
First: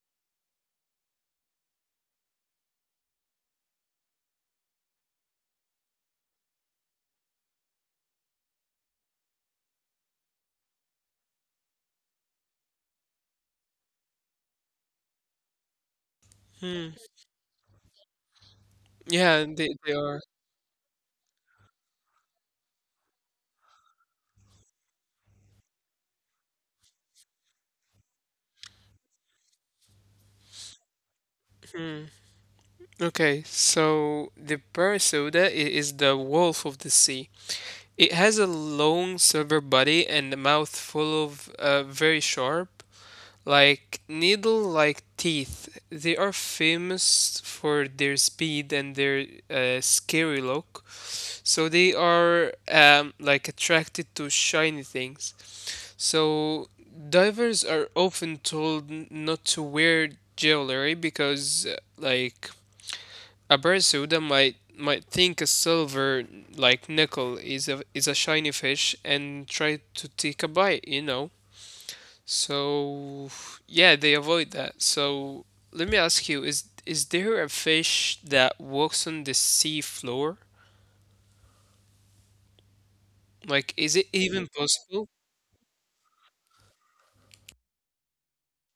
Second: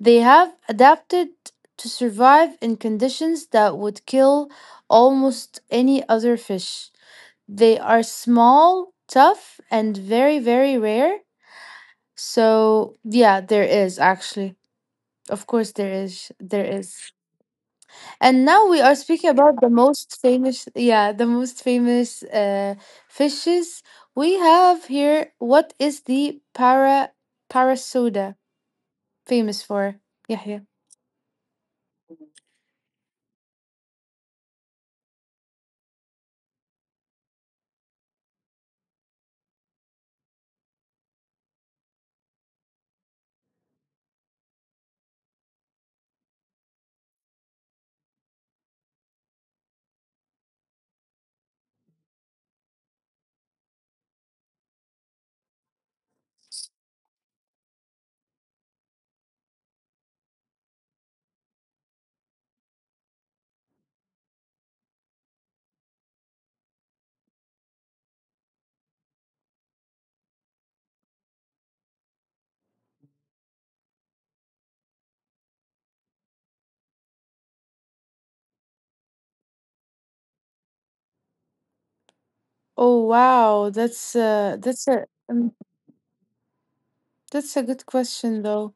S1: They have adapted to survive in conditions that would kill almost any other fish. They are small, tough, and very, very rare. So, yeah, there is actually. Of course, there is. There
S2: Hmm.
S1: is. And now we are speaking
S2: Yeah,
S1: about the
S2: they
S1: most
S2: are.
S1: famous, yeah, the most famous fishes we have here. What is the parasoda famous for? Yeah, yeah.
S2: Okay, so the Parasauda is the wolf of the sea. It has a long silver body and a mouth full of, very sharp, like needle-like teeth. They are famous for their speed and their, scary look. So they are, like attracted to shiny things. So divers are often told not to wear jewelry because, like a barracuda might think a silver like nickel is a shiny fish and try to take a bite, you know. So yeah, they avoid that. So let me ask you, is there a fish that walks on the sea floor?
S1: Oh wow,
S2: Like, is it even possible?
S1: that's a good question though.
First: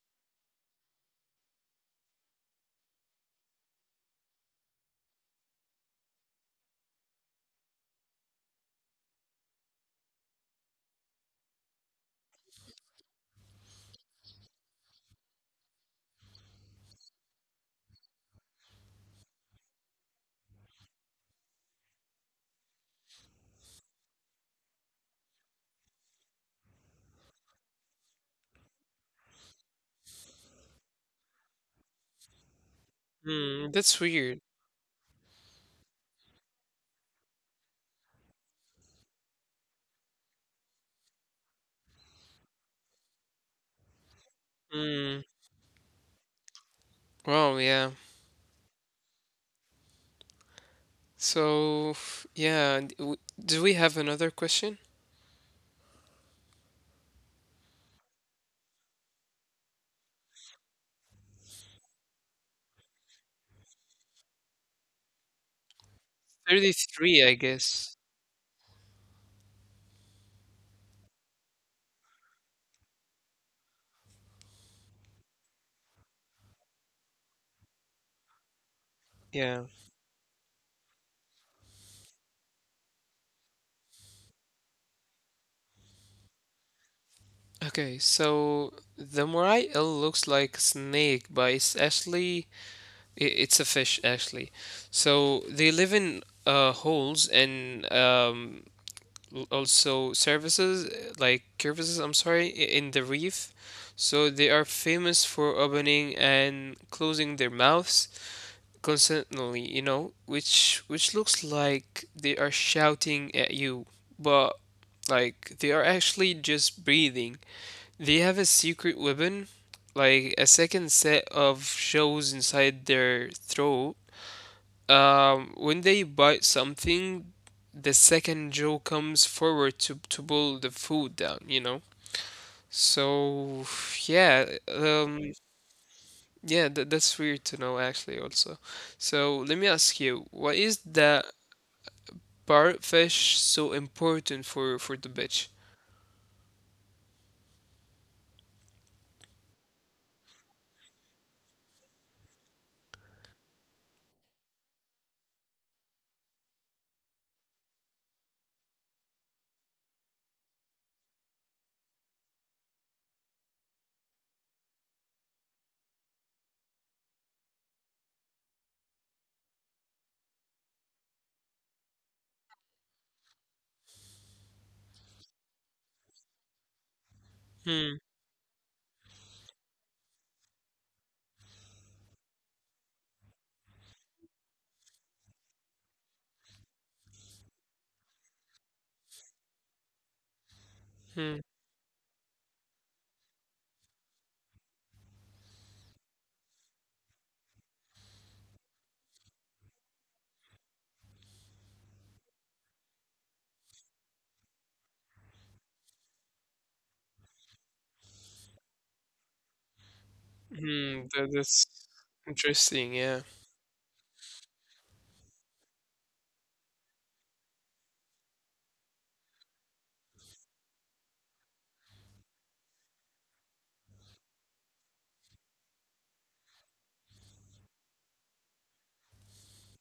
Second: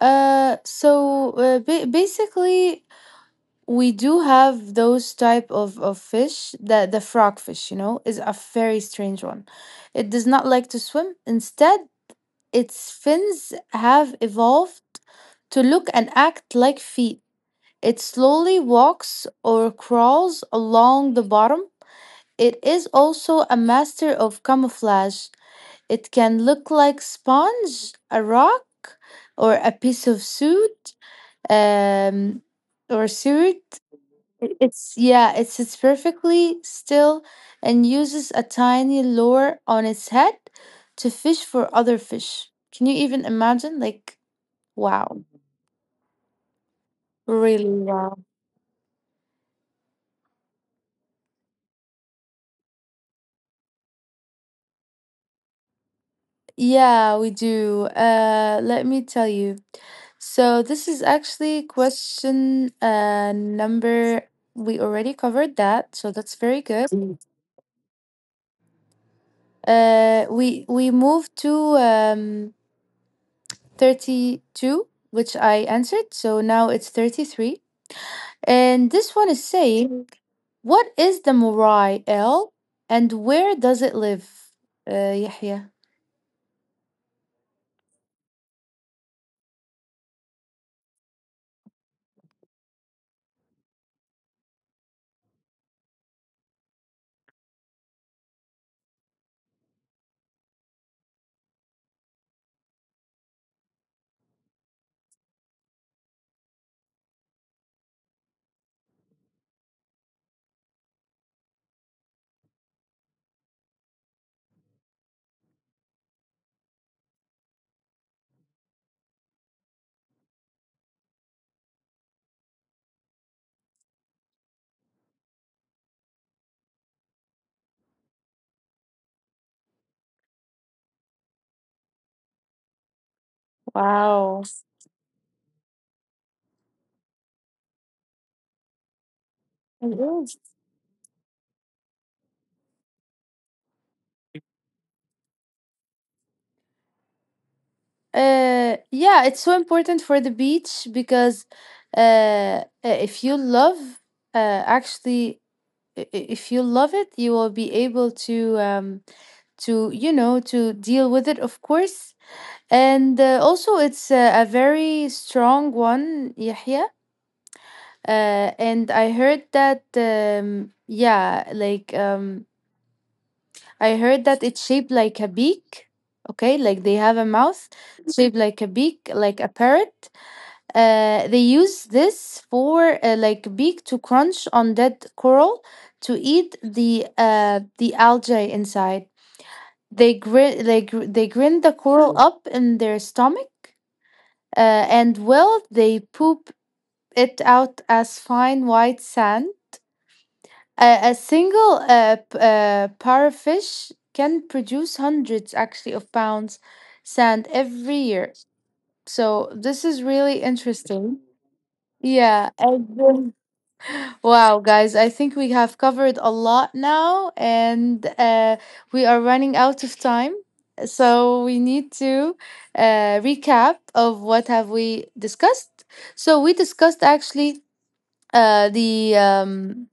S1: Basically, we do have those type of fish. The frogfish, you know, is a very strange one. It does not like to swim. Instead, its fins have evolved to look and act like feet. It slowly walks or crawls along the bottom. It is also a master of camouflage. It can look like sponge, a rock, or a piece of suit, um, or suit.
S2: Hmm, that's weird.
S1: It's yeah, it sits perfectly still and uses a tiny lure on its head to fish for other fish. Can you even imagine? Like, wow.
S2: Hmm. Wow,
S1: Really
S2: yeah.
S1: wow.
S2: So yeah, and do we have another question?
S1: Yeah, we do. Let me tell you. So this is actually question number we already covered that, so that's very good.
S2: 33, I guess.
S1: We moved to um 32, which I answered, so now it's 33. And this one is
S2: Yeah.
S1: saying, what is the Morai L and where does it live? Yahya.
S2: Okay, so the moray eel looks like a snake, but it's actually it's a fish actually. So they live in, holes and, also surfaces like crevices. I'm sorry, in the reef. So they are famous for opening and closing their mouths constantly, you know, which looks like they are shouting at you, but like they are actually just breathing. They have a secret weapon, like a second set of shells inside their throat. When they bite something, the second jaw comes forward to pull the food down, you know? So
S1: Wow.
S2: yeah, yeah, that's weird to know actually also. So let me
S1: It
S2: ask you,
S1: is.
S2: why is the parrotfish so important for the beach?
S1: Yeah, it's so important for the beach because if you love, actually, I- if you love it, you will be able to you know to deal with it of course and also it's a very strong one Yahya. And I heard that, yeah, like I heard that it's shaped like a beak. Okay, like they have a mouth
S2: Hmm,
S1: shaped like a beak, like a parrot. They use this for beak to crunch on dead coral to eat the the algae inside. They
S2: hmm,
S1: grind the coral Mm. up in their stomach, and well, they poop it out as fine white sand. A single parrotfish can produce hundreds, actually, of pounds sand every year. So this is really interesting.
S2: that, that's
S1: Yeah.
S2: interesting, yeah.
S1: Wow, guys, I think we have covered a lot now, and we are running out of time. So we need to recap of what have we discussed. So we discussed actually the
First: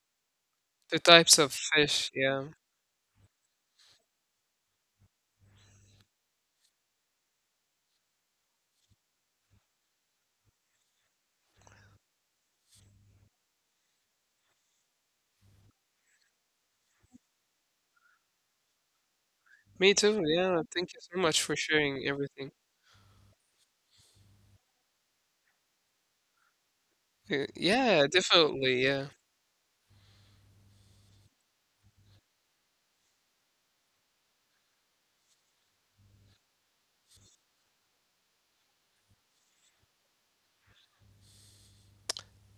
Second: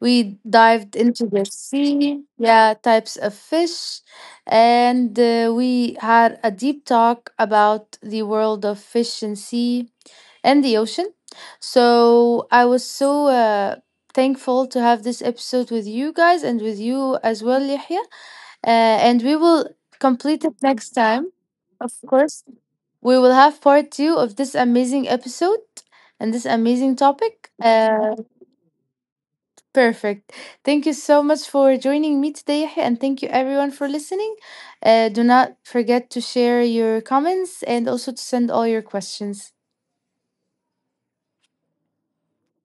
S1: we dived
S2: The
S1: into
S2: types
S1: the
S2: of fish,
S1: sea,
S2: yeah.
S1: yeah, types of fish, and we had a deep talk about the world of fish and sea and the ocean. So I was so thankful to have this episode with you guys and with you as well, Yahya. And we will
S2: Me too,
S1: complete it
S2: yeah.
S1: next
S2: Thank you so
S1: time,
S2: much for
S1: of
S2: sharing
S1: course.
S2: everything.
S1: We will have part two of this amazing episode and this amazing topic.
S2: Yeah, definitely, yeah.
S1: Perfect. Thank you so much for joining me today, Yahya, and thank you everyone for listening. Do not forget to share your comments and also to send all your questions.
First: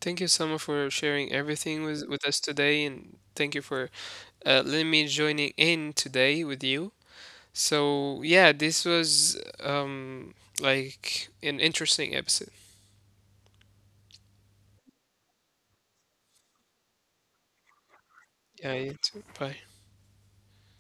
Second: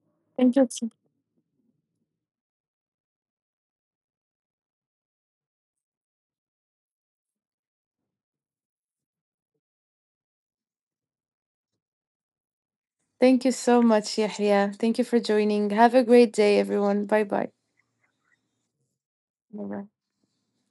S2: Thank you so much for sharing everything with us today, and thank you for, letting me joining in today with you. So yeah, this was, um, like an interesting episode.
S1: Thank you so much, Yahya. Thank you for joining. Have a great day, everyone. Bye bye.
S2: Yeah, you too. Bye.
S1: Bye bye.